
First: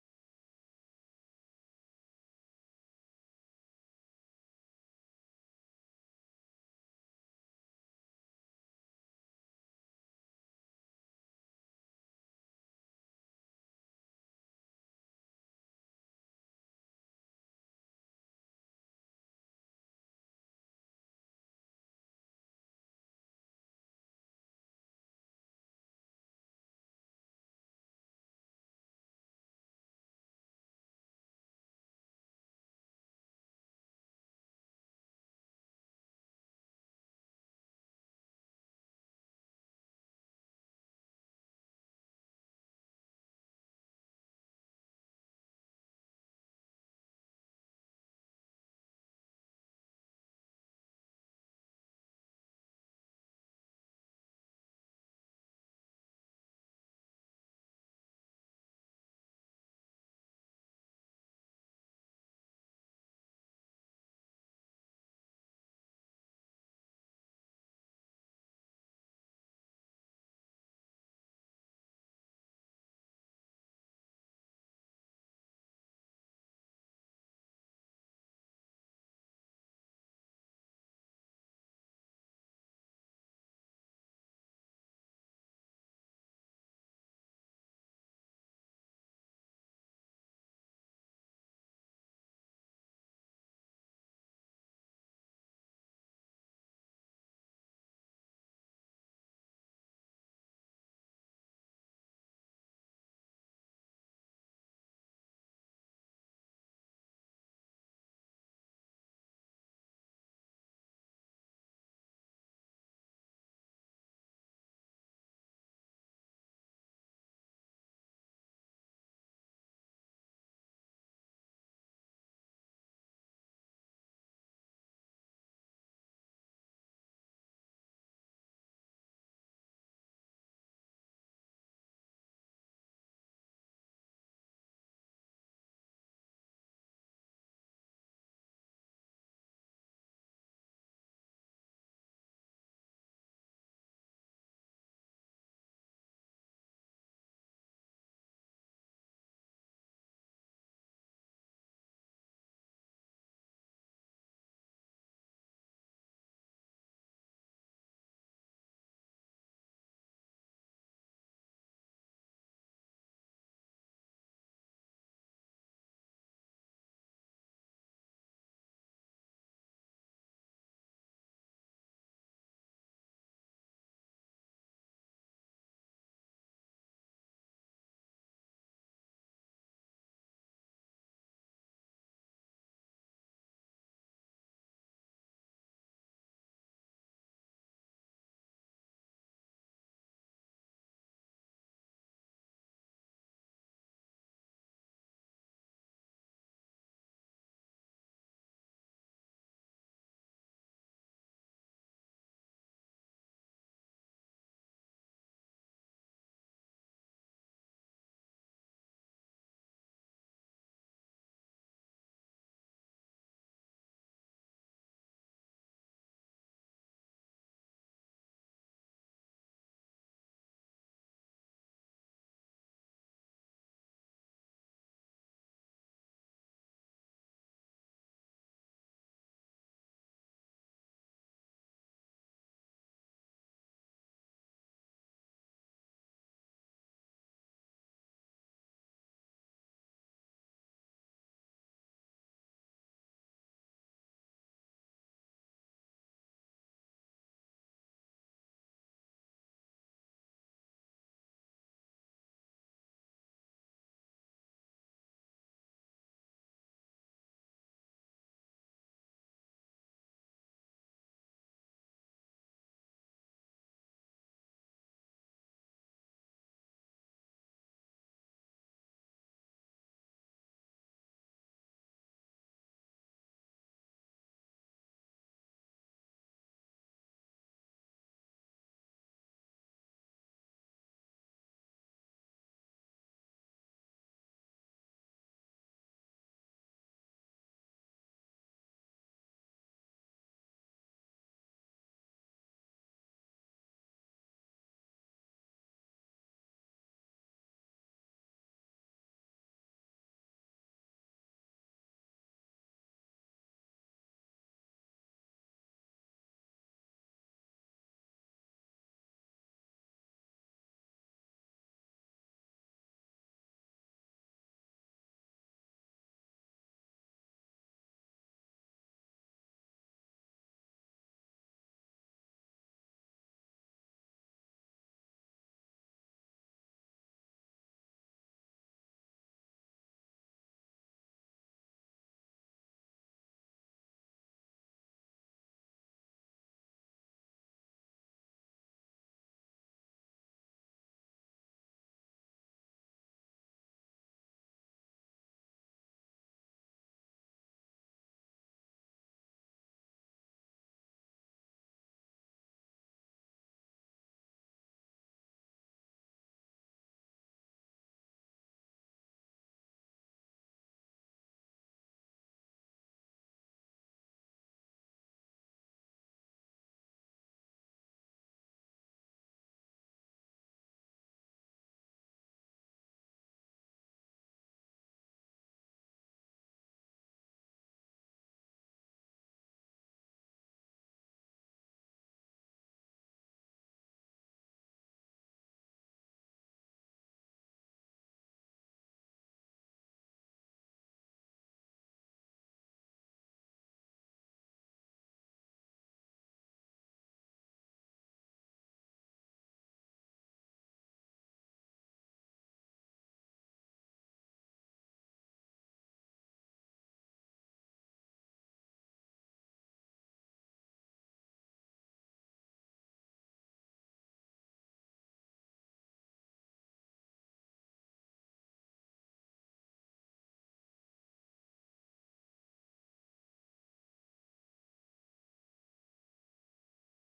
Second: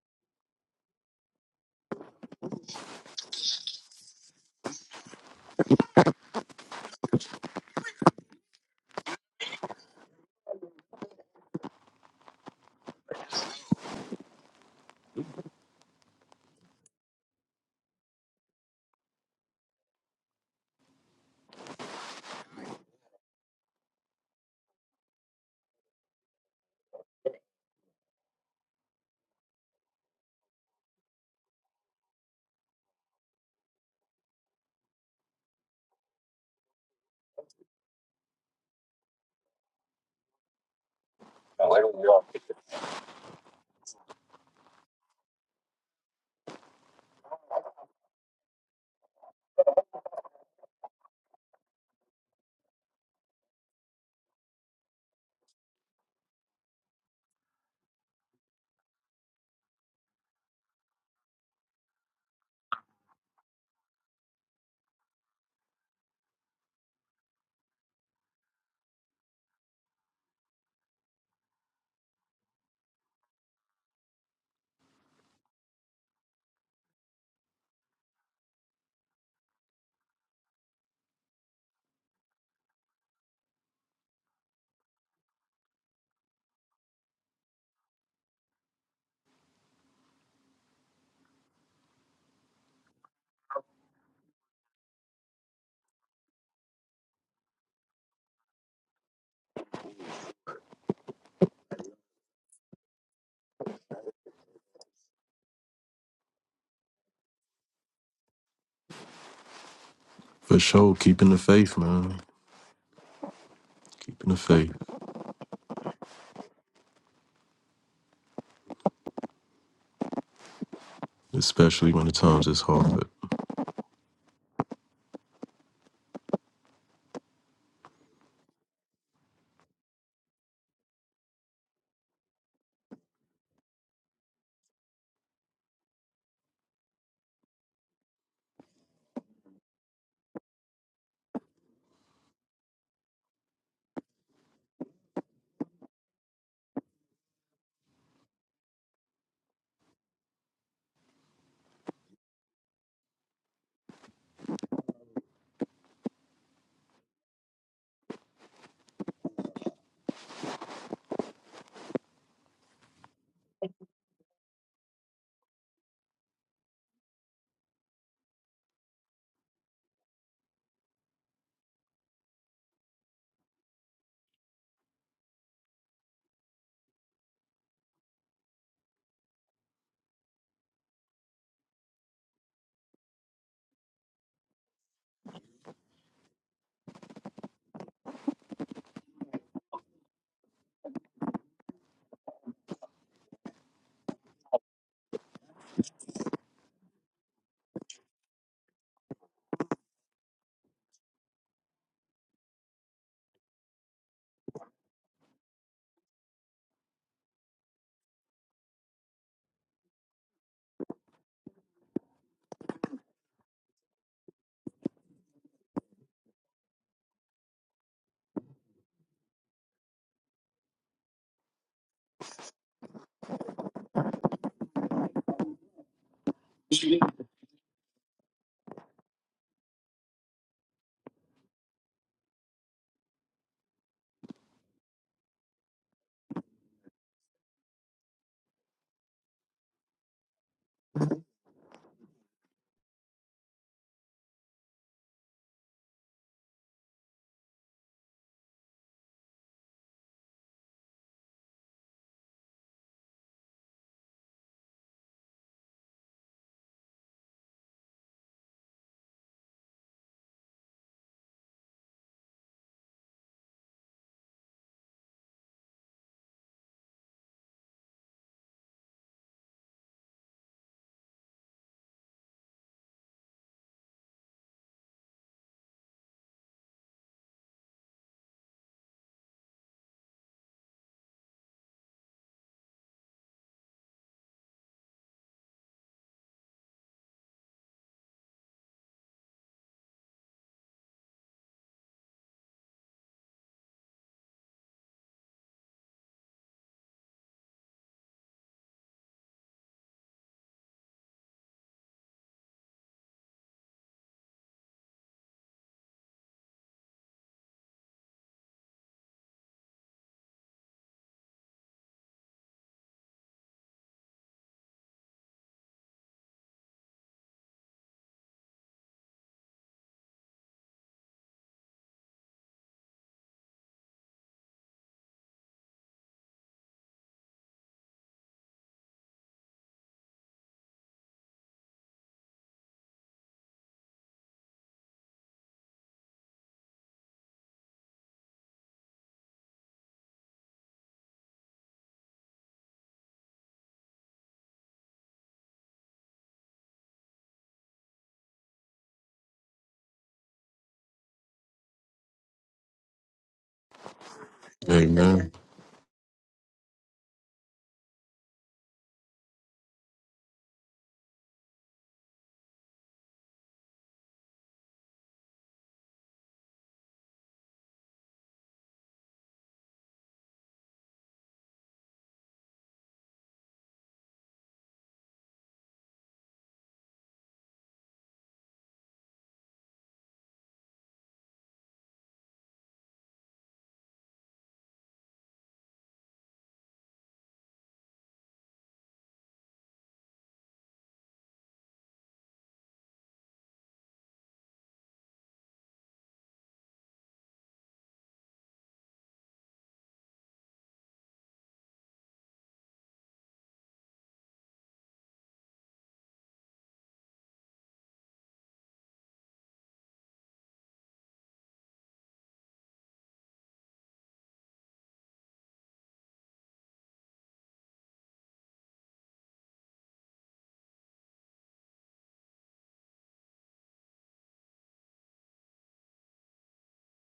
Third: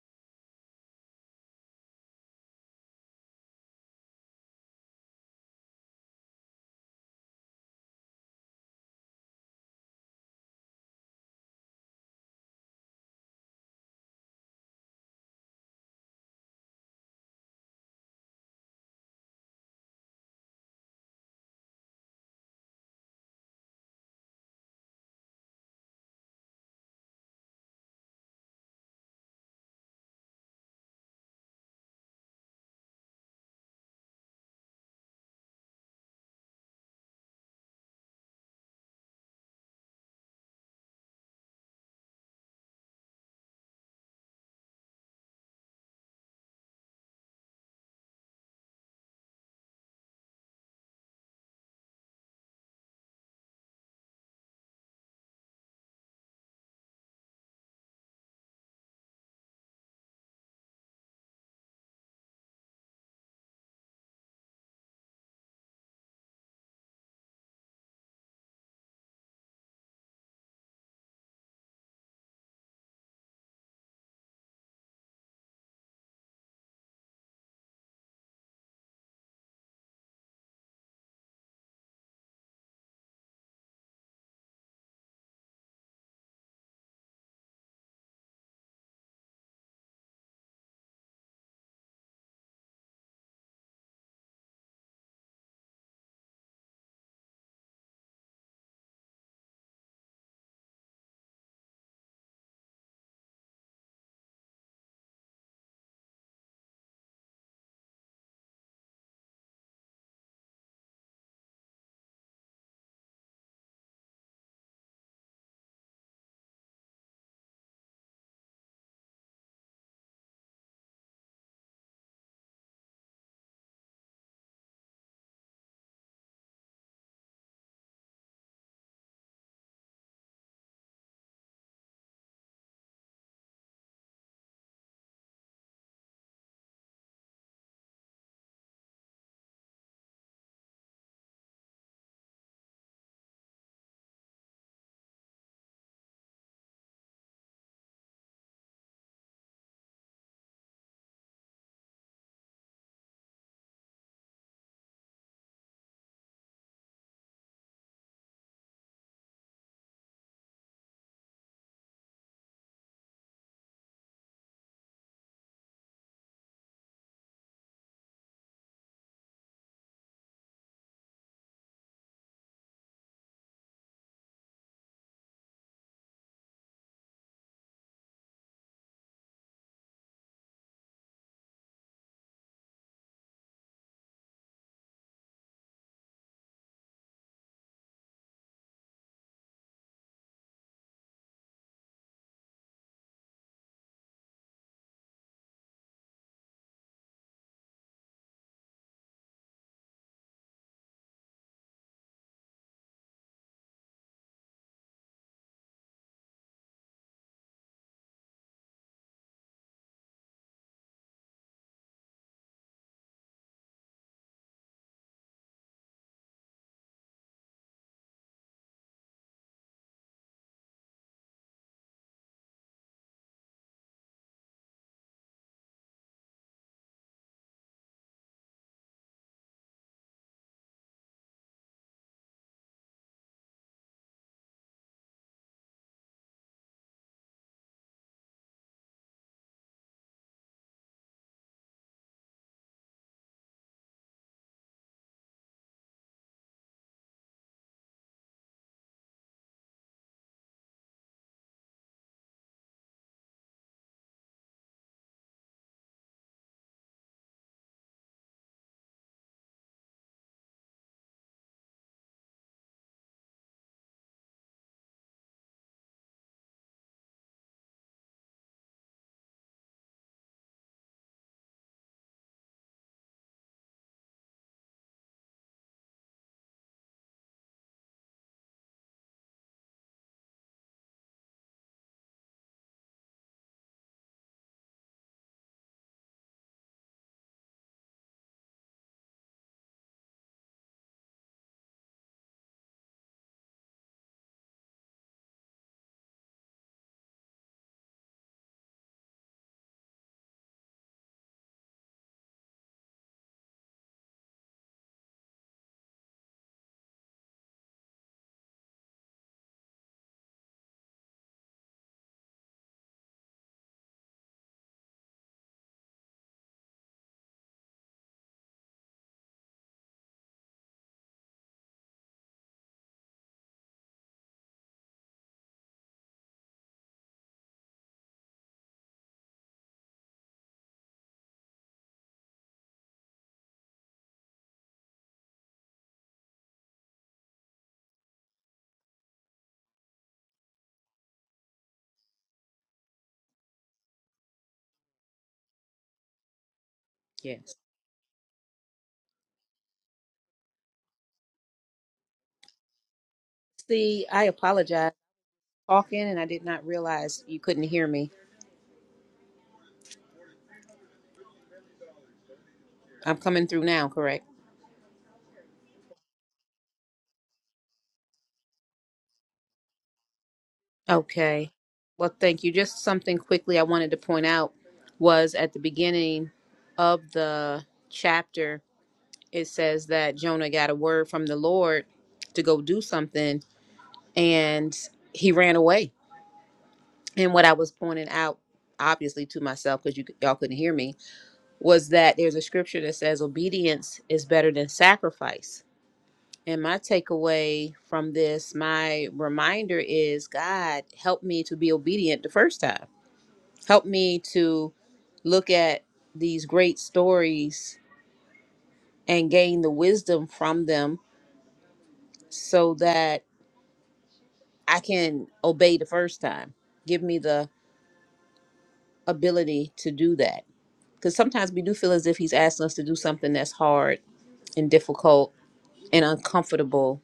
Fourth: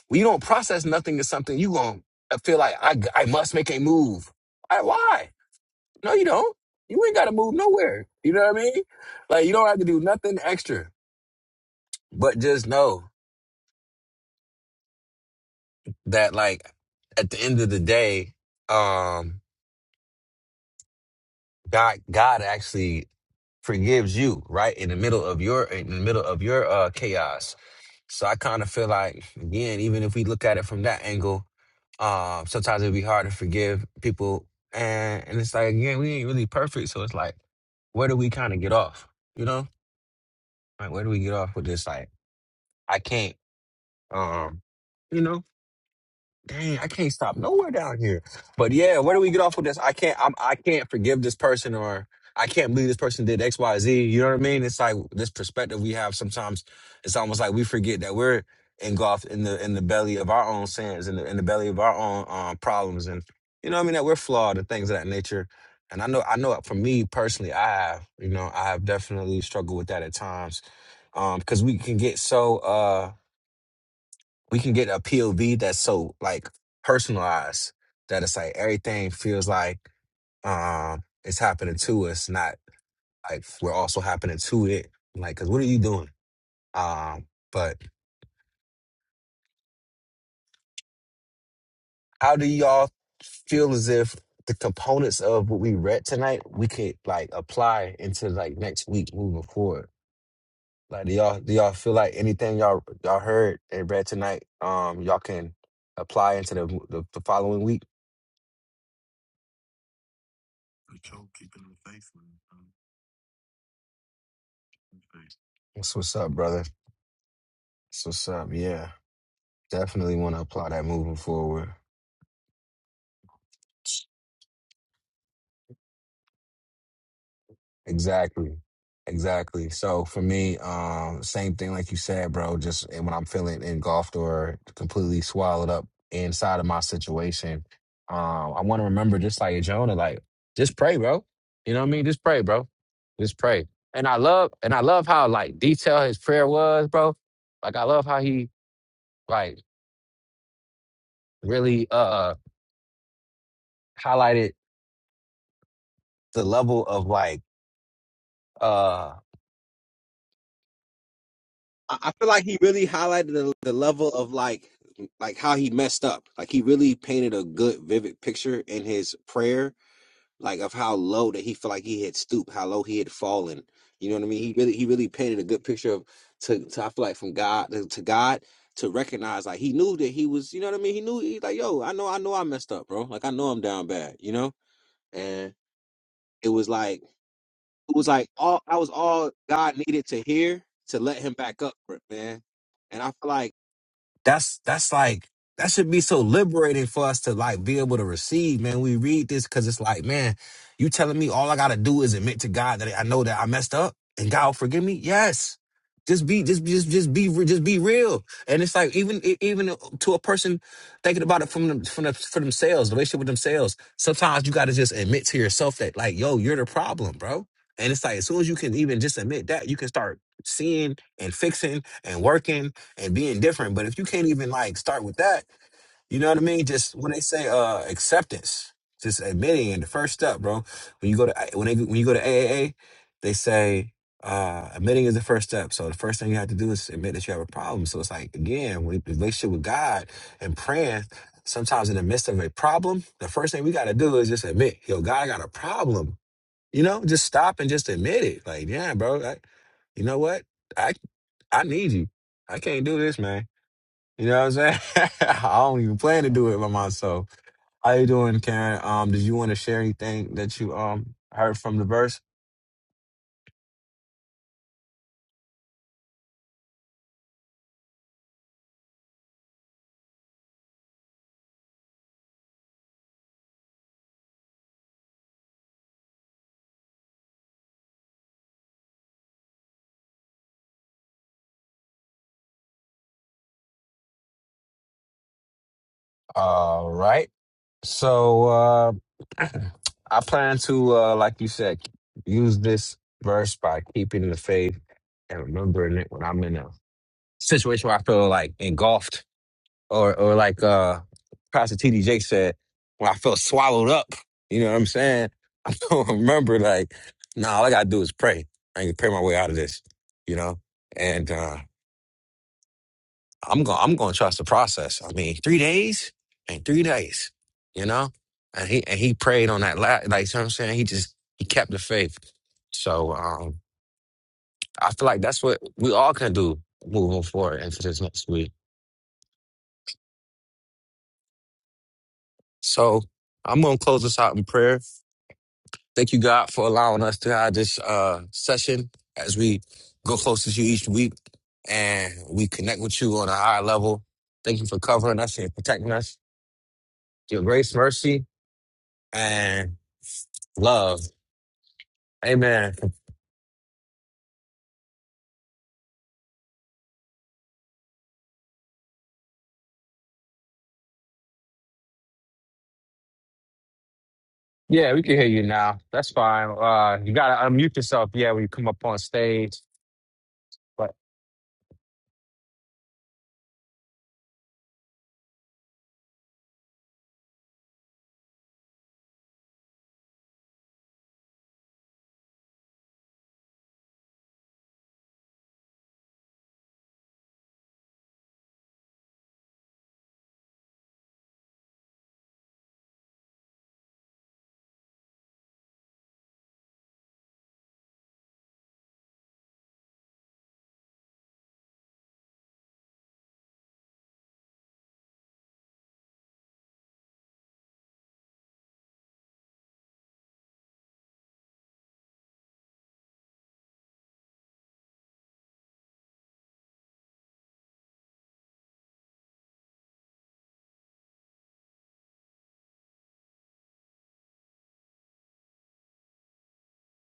when you don't process nothing as something, you going to feel like I, I must make a move. I, why? No, you don't. You ain't got to move nowhere. You know what I mean? Like, you don't have to do nothing extra, but just know that, like, at the end of the day, um, God God actually forgives you right in the middle of your in the middle of your uh chaos. So I kind of feel like again, even if we look at it from that angle, um, sometimes it'd be hard to forgive people, and and it's like again, we ain't really perfect, so it's like, where do we kind of get off? You know, like where do we get off with this? Like I can't, um, you know dang, I can't stop nowhere down here. But yeah, where do we get off with this? I can't, I'm, I can't forgive this person, or I can't believe this person did X, Y, Z. You know what I mean? It's like this perspective we have sometimes. It's almost like we forget that we're engulfed in the in the belly of our own sins, in the in the belly of our own um, problems, and you know what I mean. That we're flawed and things of that nature. And I know, I know, for me personally, I have, you know, I have definitely struggled with that at times, because we can get so. uh we can get a POV that's so like personalized that it's like everything feels like um it's happening to us, not like we're also happening to it. Like, 'cause what are you doing? Um, but how do y'all feel as if the components of what we read tonight we could like apply into like next week moving forward? Like, do y'all do y'all feel like anything y'all y'all heard and read tonight, um, y'all can apply into the the, the following week?
For sure, keeping the faith, man. Keeping the faith,
That's what's up, brother. That's what's up. Yeah. Definitely want to apply that moving forward.
especially when the times is hard.
Exactly. Exactly. So for me, um, same thing like you said, bro. Just and when I'm feeling engulfed or completely swallowed up inside of my situation, um, I want to remember just like Jonah, like just pray, bro. You know what I mean? Just pray, bro. Just pray. And I love and I love how like detailed his prayer was, bro. Like I love how he like really uh uh, highlighted the level of like uh I, I feel like he really highlighted the, the level of like like how he messed up. Like he really painted a good vivid picture in his prayer, like of how low that he felt like he had stooped, how low he had fallen. You know what I mean? He really he really painted a good picture of to, to I feel like from God to God to recognize like he knew that he was, you know what I mean? He knew he like, yo, I know I know I messed up, bro. Like I know I'm down bad, you know? And it was like it was like all I was all God needed to hear to let him back up for it, man. And I feel like that's that's like that should be so liberating for us to like be able to receive, man. We read this because it's like, man, you telling me all I gotta do is admit to God that I know that I messed up and God will forgive me. Yes. Just be, just, just, just be, re- just be real. And it's like even, e- even to a person thinking about it from them, from the, for themselves, the relationship with themselves. Sometimes you got to just admit to yourself that, like, yo, you're the problem, bro. And it's like as soon as you can even just admit that, you can start seeing and fixing and working and being different. But if you can't even like start with that, you know what I mean? Just when they say uh acceptance, just admitting and the first step, bro. When you go to when they when you go to A A A, they say uh admitting is the first step. So the first thing you have to do is admit that you have a problem. So it's like again, when the relationship with God and praying, sometimes in the midst of a problem, the first thing we gotta do is just admit, yo, God I got a problem. You know, just stop and just admit it. Like, yeah, bro, I, you know what? I I need you. I can't do this, man you know what I'm saying? [LAUGHS] I don't even plan to do it by myself. How you doing, Karen? Um, did you want to share anything that you um heard from the verse? All right. So uh [CLEARS THROAT] I plan to uh like you said, use this verse by keeping the faith and remembering it when I'm in a situation where I feel like engulfed or or like uh Pastor T D J said, when I feel swallowed up. You know what I'm saying? [LAUGHS] remember, like, nah, all I gotta do is pray. I can pray my way out of this, you know. And uh, I'm going, I'm going to trust the process. I mean, three days and three days, you know. And he and he prayed on that, la- like, you know what I'm saying. He just he kept the faith. So um, I feel like that's what we all can do moving forward into this next week. So I'm gonna close this out in prayer. Thank you, God, for allowing us to have this uh, session as we go closer to you each week and we connect with you on a higher level. Thank you for covering us and protecting us. Your
Yes.
grace, mercy, and love. Amen.
See, I apologize.
Amen.
Talking and I did not realize you couldn't hear me. I'm coming through now, correct?
Yeah, we can hear you now. That's fine. Uh, you got to unmute yourself, yeah, when you come up on stage. But
Okay. Well, thank you. Just something quickly I wanted to point out was at the beginning of the chapter, it says that Jonah got a word from the Lord to go do something and he ran away. And what I was pointing out, obviously to myself, because you y'all couldn't hear me, was that there's a scripture that says obedience is better than sacrifice. And my takeaway from this, my reminder is God, help me to be obedient the first time. Help me to look at these great stories and gain the wisdom from them so that I can obey the first time. Give me the ability to do that. Because sometimes we do feel as if He's asking us to do something that's hard and difficult and uncomfortable,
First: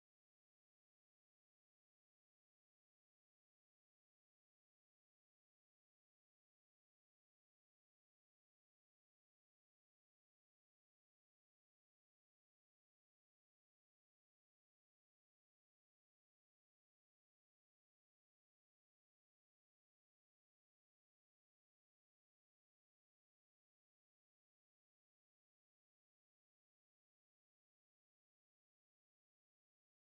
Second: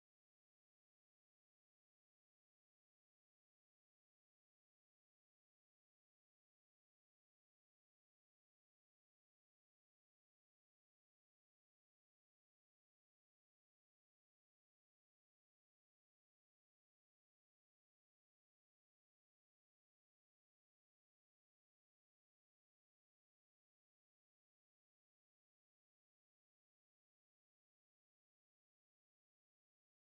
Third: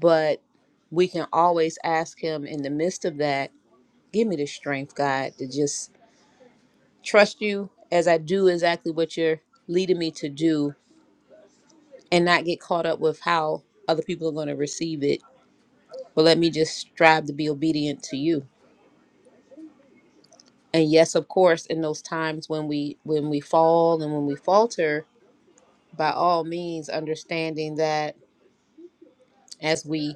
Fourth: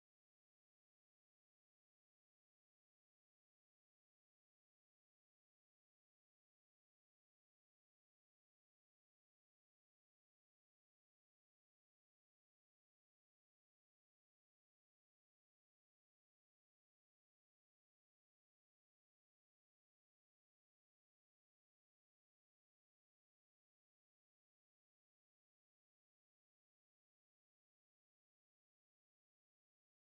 but we can always ask Him in the midst of that Give me the strength, God, to just trust you as I do exactly what you're leading me to do and not get caught up with how other people are going to receive it. But let me just strive to be obedient to you. And yes, of course, in those times when we when we fall and when we falter, by all means understanding that as we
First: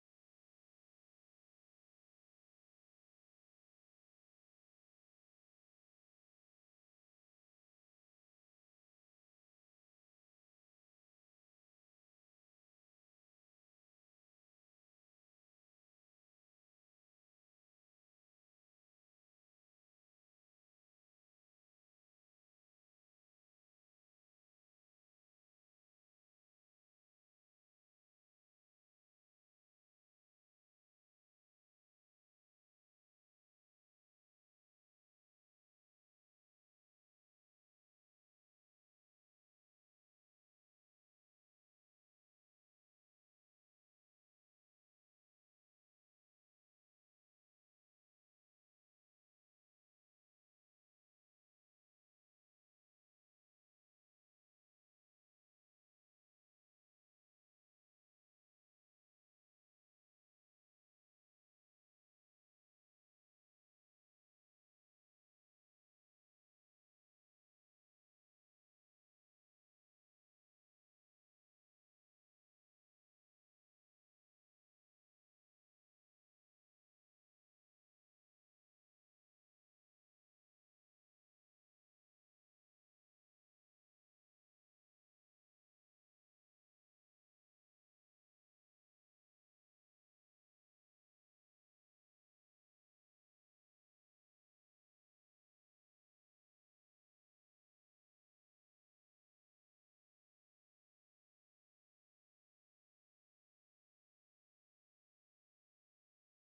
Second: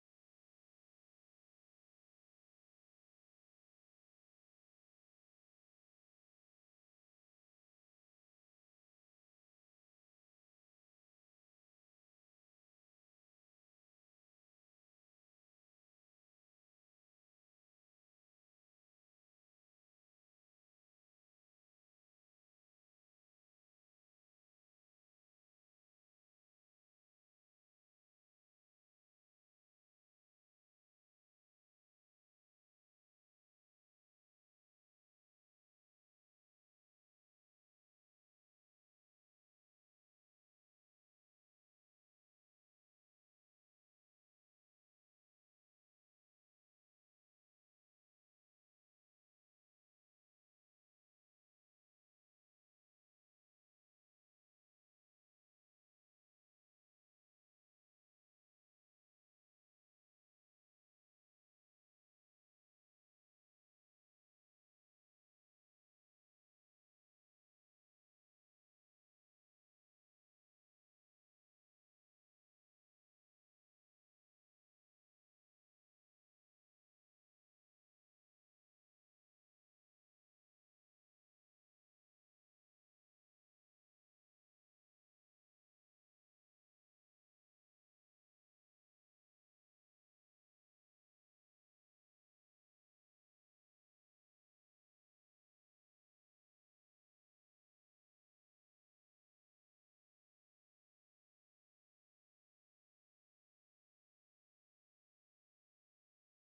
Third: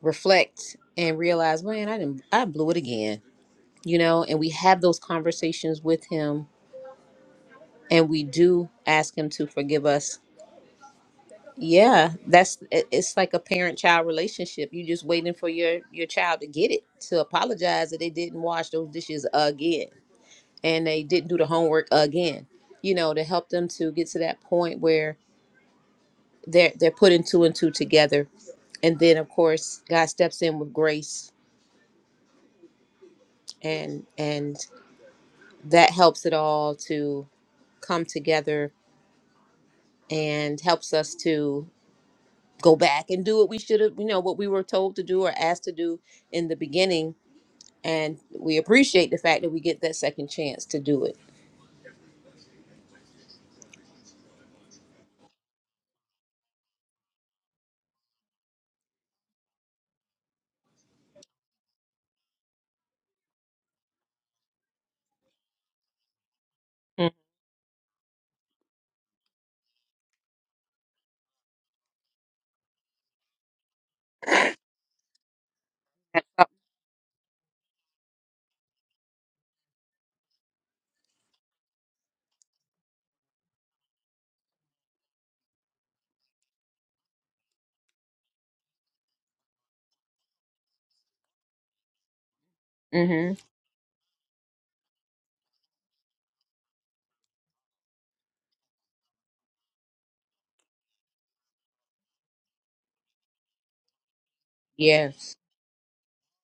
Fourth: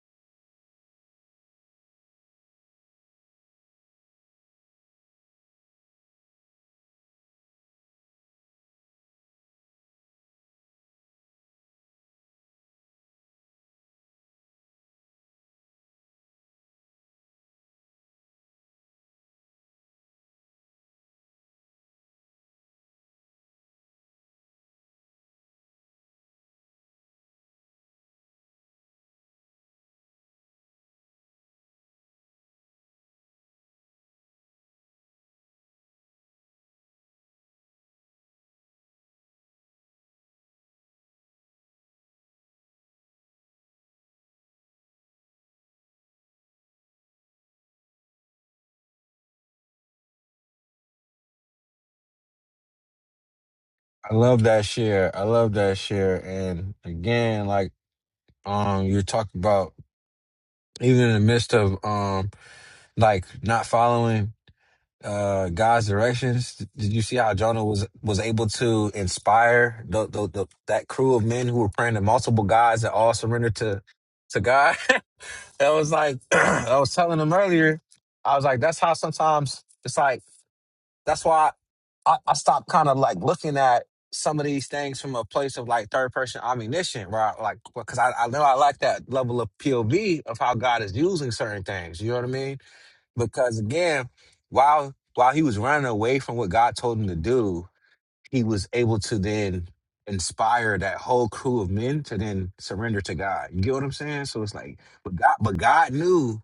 reflect and realize, man, I didn't I blew it again. You know, and we have those conversations with him and we do ask him to forgive us Yeah, that's it- it's like a parent-child relationship. You're just waiting for your your child to get it to apologize that they didn't wash those dishes again and they didn't do the homework again. You know, to help them to get to that point where they're they're putting two and two together, and then of course God steps in with grace and and that helps it all to come together and helps us to go back and do what we should have, you know, what we were told to do or asked to do in the beginning and we appreciate the fact that we get that second chance to do it.
I love that share. I love that share. And again, like um, you're talking about even in the midst of um, like not following. uh, God's directions. Did you see how Jonah was was able to inspire the, the, the that crew of men who were praying to multiple gods that all surrendered to to God? [LAUGHS] that was like [CLEARS THROAT] I was telling them earlier. I was like, that's how sometimes it's like that's why I, I stopped kind of like looking at some of these things from a place of like third person ammunition, right? Like because I, I know I like that level of POV of how God is using certain things. You know what I mean?
Mm-hmm.
because again, while while he was running away from what God told him to do, he was able to then inspire that whole crew of men to then surrender to God. You get what I'm saying? So it's like, but
Yes.
God, but God knew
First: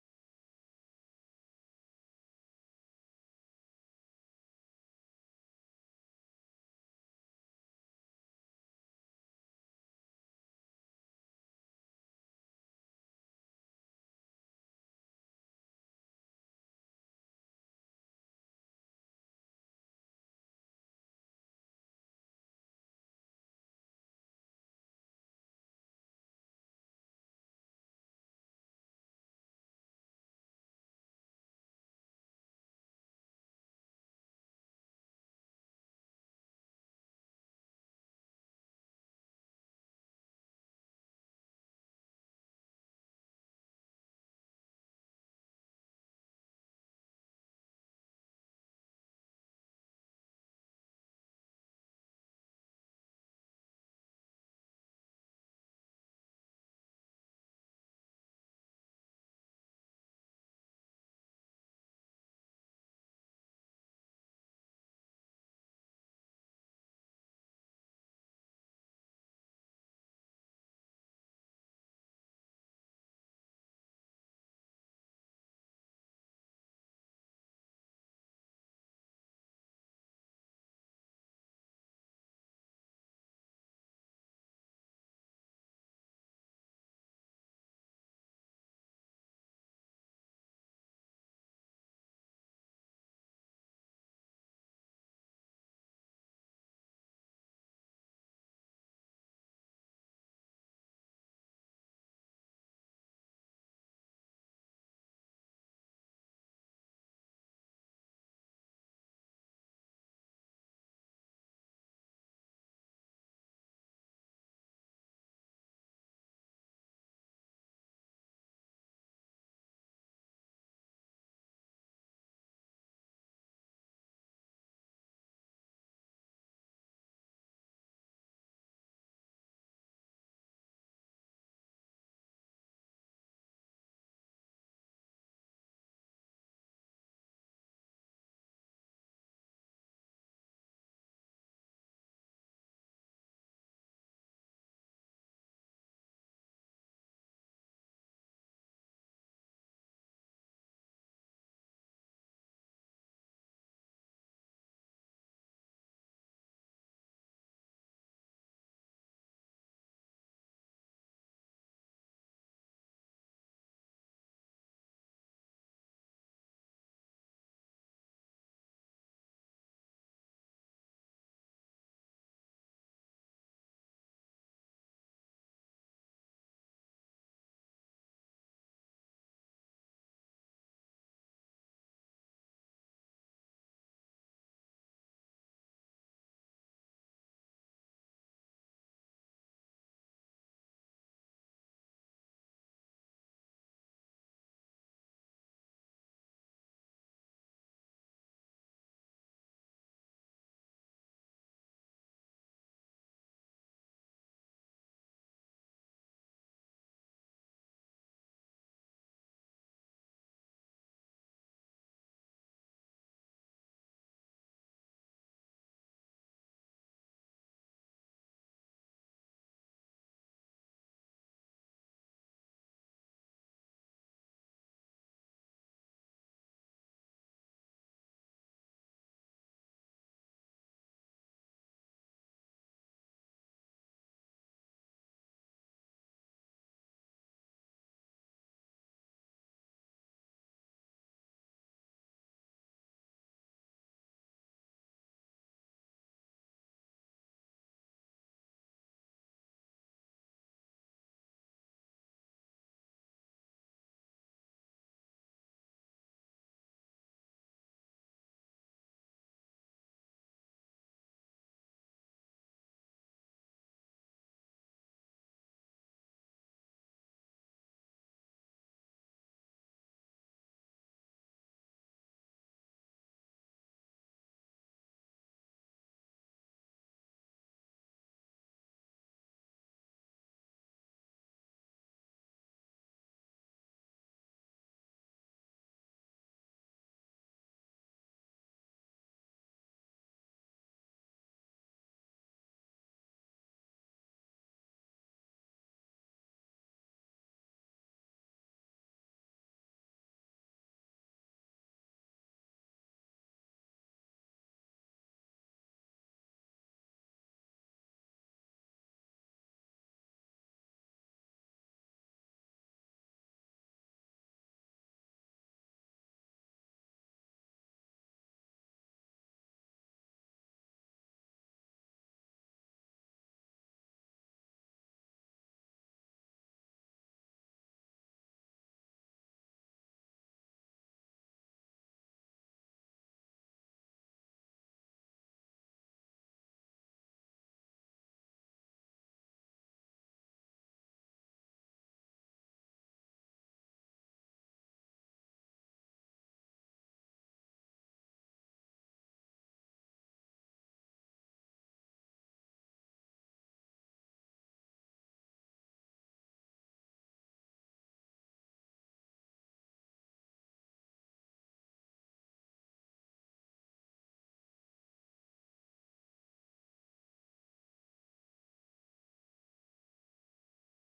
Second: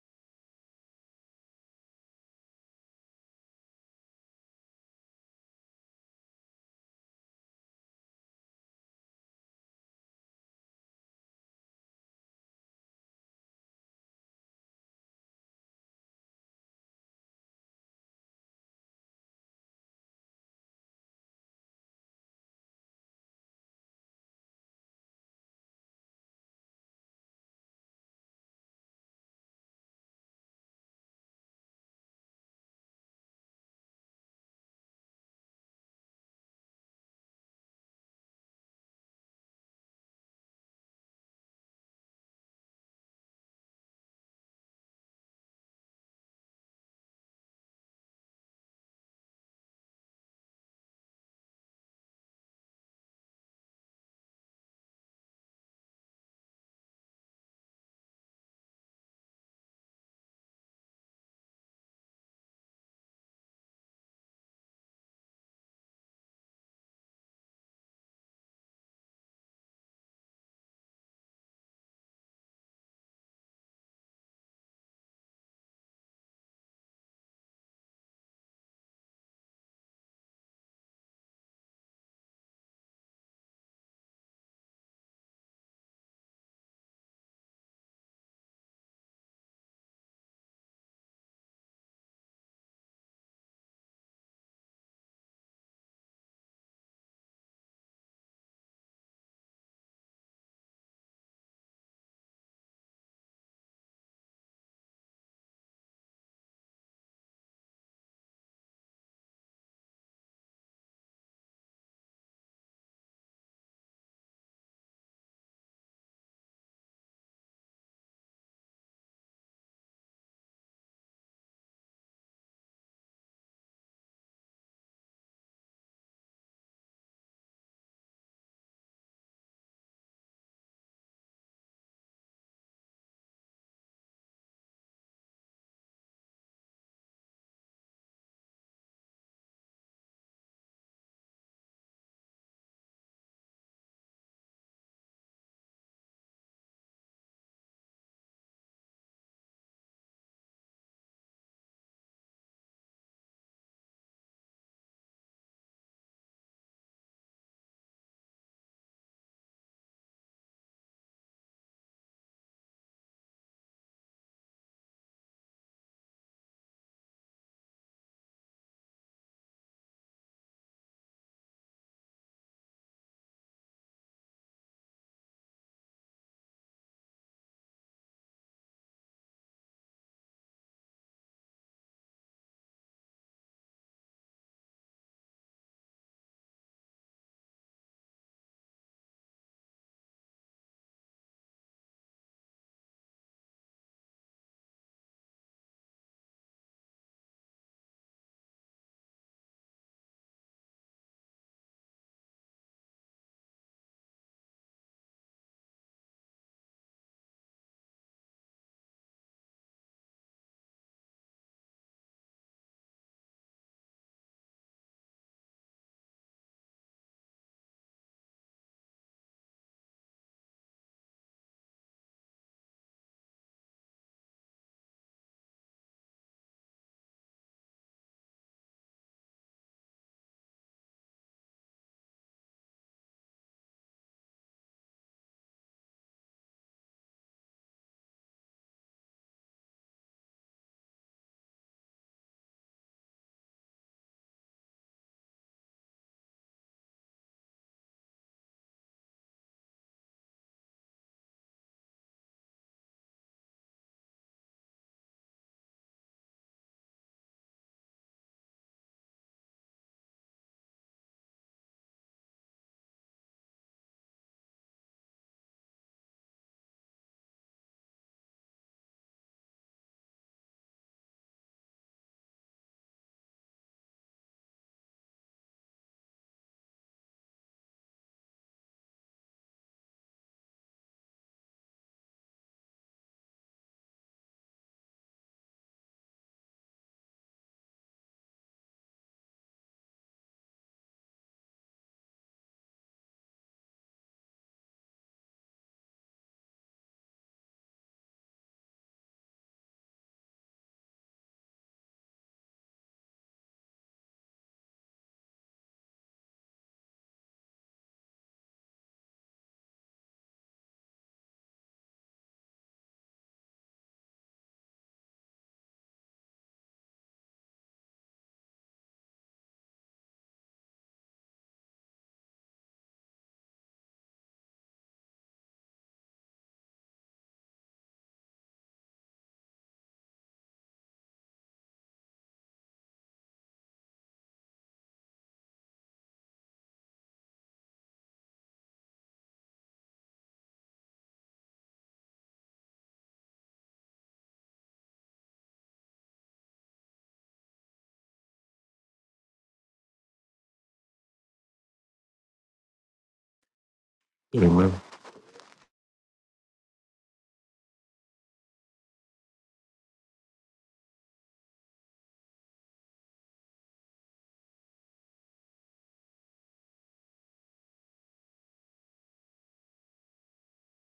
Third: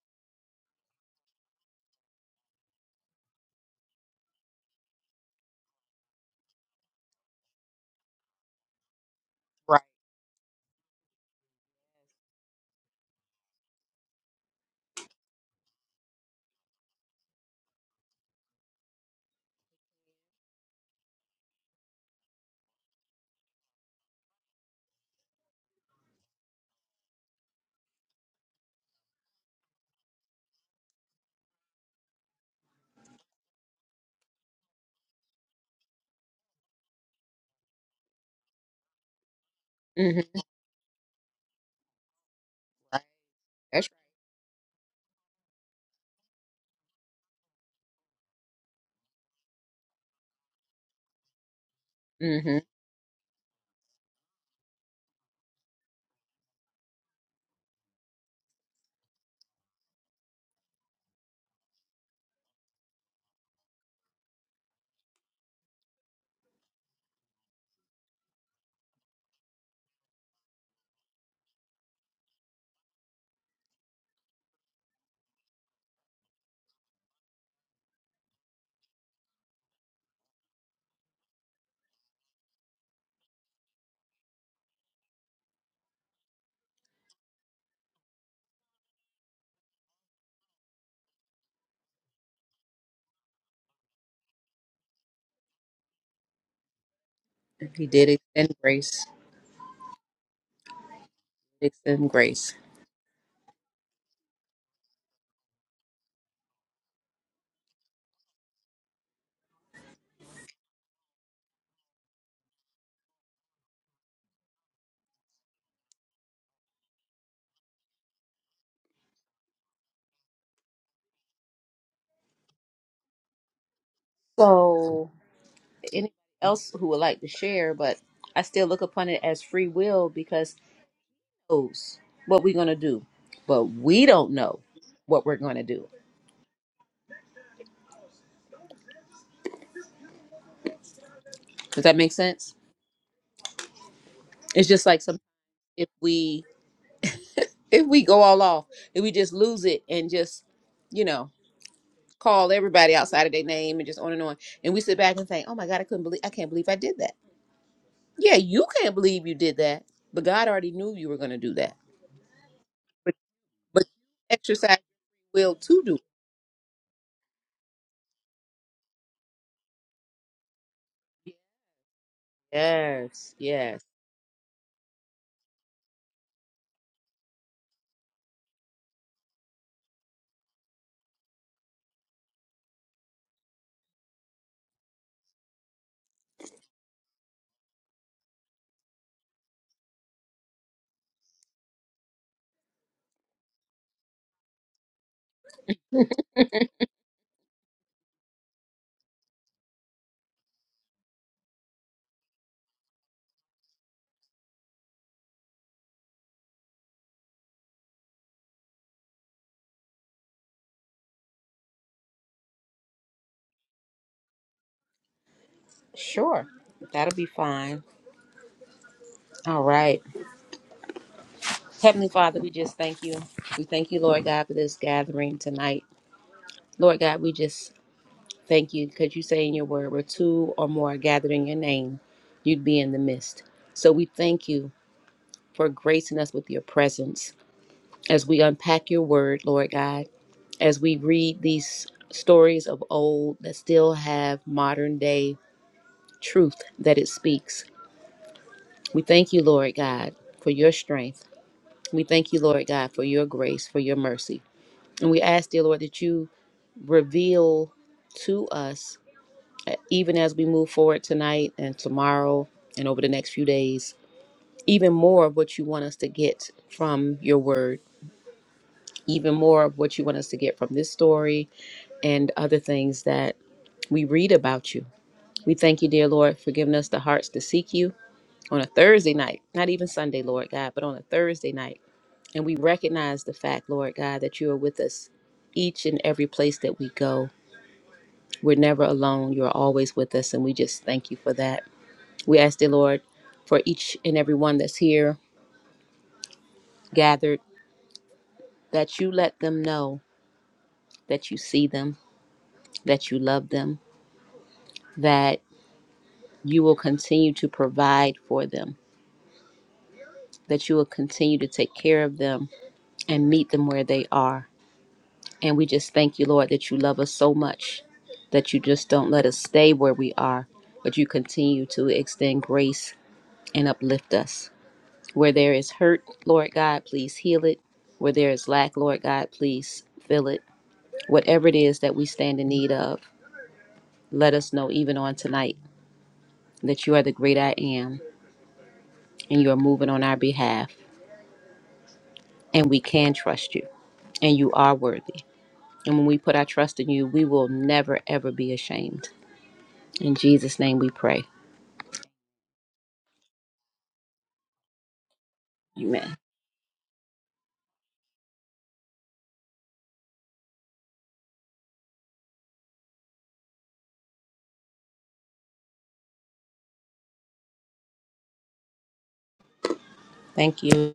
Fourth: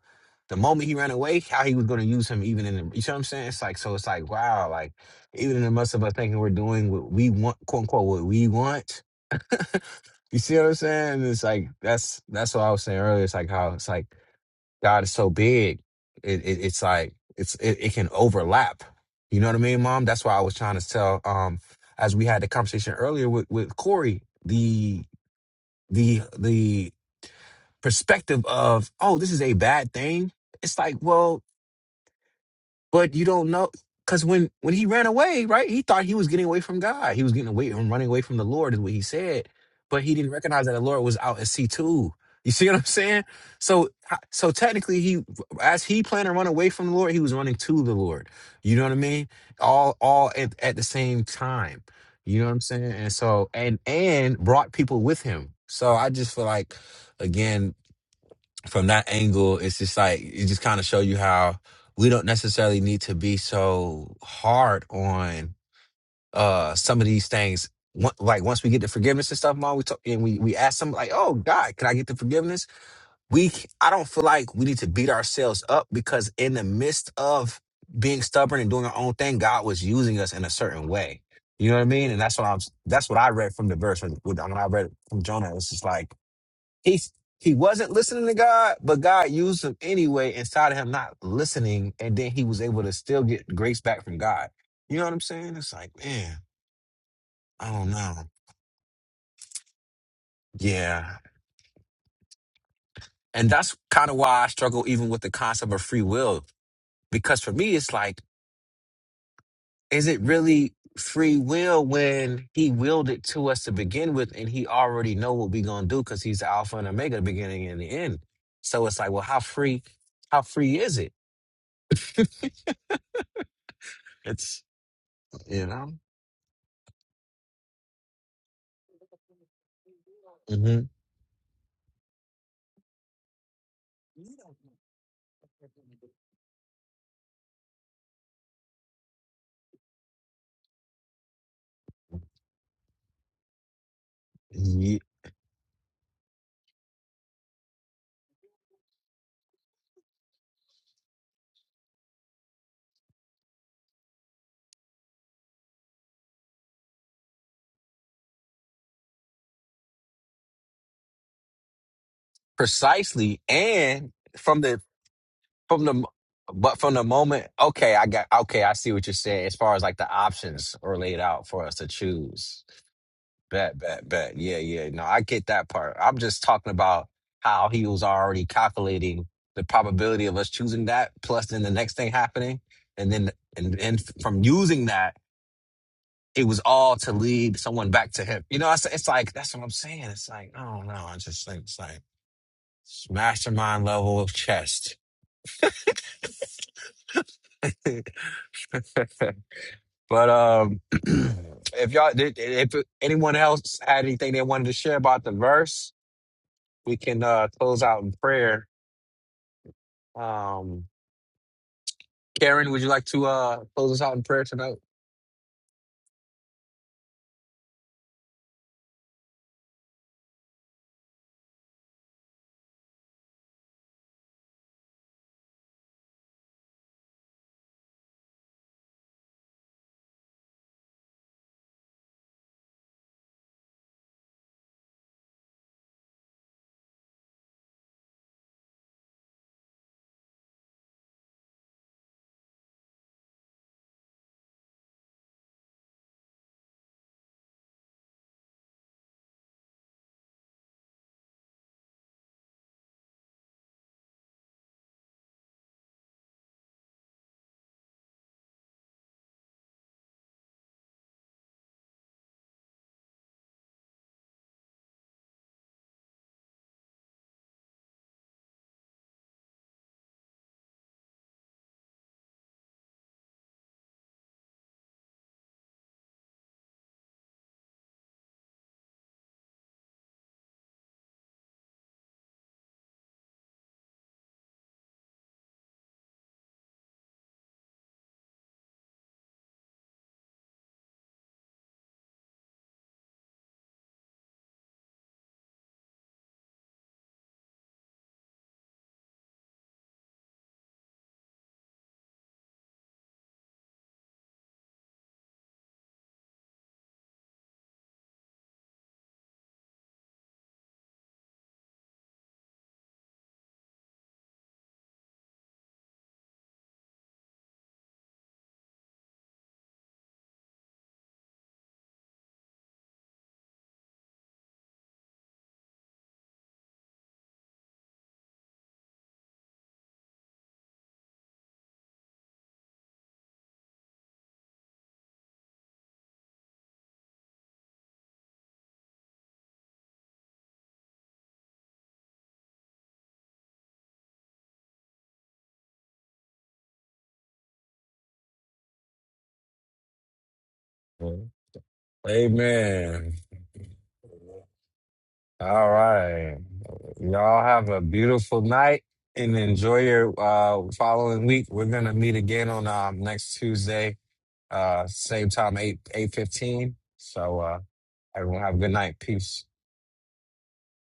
the moment he ran away how He was going to use him, even in the. You see what I'm saying? It's like so. It's like wow, like even in the midst of us thinking we're doing what we want, quote unquote, what we want.
Right.
You see what I'm saying? It's like that's that's what I was saying earlier. It's like how it's like God is so big, it, it it's like it's it, it can overlap. You know what I mean, Mom? That's why I was trying to tell. Um, as we had the conversation earlier with with Corey, the the the perspective of oh, this is a bad thing. It's like well, but you don't know because when when he ran away, right? He thought he was getting away from God. He was getting away from running away from the Lord, is what he said. But he
Mm-hmm.
didn't recognize that the Lord was out at C too. You see what I'm
Right.
saying?
That's
So so technically, he as he planned to run away from the Lord, he was running to the Lord. You know what I mean? All all at, at the same time.
right.
You know what I'm
Mm-hmm.
saying? And so and and brought people with him. So I just feel like again from that angle, it's just like it just kind of show you how we don't necessarily need to be so hard on uh some of these things. One- Like once we get the forgiveness and stuff, mom, we talk and we we ask them like, "Oh God, can I get the forgiveness?" We c- I don't feel like we need to beat ourselves up because in the midst of being stubborn and doing our own thing, God was using us in a certain way. You know what I mean? And that's what I'm. That's what I read from the verse when, when I read it from Jonah. It's just like he he wasn't listening to God, but God used him anyway inside of him not listening, and then he was able to still get grace back from God. You know what I'm saying? It's like, man, I
He
don't
did
know.
extend grace.
Yeah.
Extend grace.
And that's kind of why I struggle even with the concept of free will. Because for me, it's like, is it really free will when he willed it to us to begin with and he already know what we gonna do because he's the alpha and omega, the beginning and the end. So it's like, well, how free, how free is it? It's
So,
you know?
anyone else who would like to share? But I still look upon it as free will because
Mm-hmm.
who knows what we're gonna do, but we don't know what we're gonna do. Does that make sense? It's just
Ye-
like some if we if we go all off, if we just lose it and just you know. call everybody outside of their name and just on and on. And we sit back and think, "Oh my God, I couldn't believe I can't believe I did that." Yeah, you can't believe you did that, but God already knew you were going to do that. But
precisely
but
and from
exercise
the
your will to
from
do.
the but from the moment okay i got okay i see what you're saying as far as like the options are laid
It.
out for us to choose
Yes,
bet
yes,
bet bet yeah yeah no i get that part i'm just talking about how he was already calculating the probability of us choosing that plus then the next thing happening and then and, and from using that it was all to lead someone back to him you know it's, it's like that's what i'm saying it's like i don't know i just think it's like mastermind level of chest. [LAUGHS] but um, [CLEARS THROAT] if y'all, if anyone else had anything they wanted to share about the verse, we can uh, close out in prayer. Um, Karen, would you like to uh, close us out in prayer tonight?
sure, that'll be fine. All right, Heavenly Father, we just thank you. We thank you, Lord God, for this gathering tonight. Lord God, we just thank you because you say in your word, "Where two or more are gathered in your name, you'd be in the midst." So we thank you for gracing us with your presence. As we unpack your word, Lord God, as we read these stories of old that still have modern day truth that it speaks, we thank you, Lord God, for your strength. We thank you, Lord God, for your grace, for your mercy. And we ask, dear Lord, that you reveal to us, uh, even as we move forward tonight and tomorrow and over the next few days, even more of what you want us to get from your word even more of what you want us to get from this story and other things that we read about you. We thank you, dear Lord, for giving us the hearts to seek you on a Thursday night, not even Sunday, Lord God, but on a Thursday night. And we recognize the fact, Lord God, that you are with us each and every place that we go. We're never alone. You're always with us. And we just thank you for that. We ask, dear Lord, for each and every one that's here gathered, that you let them know that you see them, that you love them, that you will continue to provide for them, that you will continue to take care of them and meet them where they are. And we just thank you, Lord, that you love us so much that you just don't let us stay where we are, but you continue to extend grace and uplift us. Where there is hurt, Lord God, please heal it. Where there is lack, Lord God, please fill it. Whatever it is that we stand in need of, let us know even on tonight that you are the great I am and you are moving on our behalf and we can trust you. and you are worthy. And when we put our trust in you, we will never, ever be ashamed. In Jesus' name we pray.
Amen.
Amen.
All
Amen.
right, y'all have a beautiful night and enjoy your uh, following week. We're gonna meet again on um, next Tuesday. Uh, same time, eight eight fifteen. So uh, everyone have a good night. Peace.
Thank you.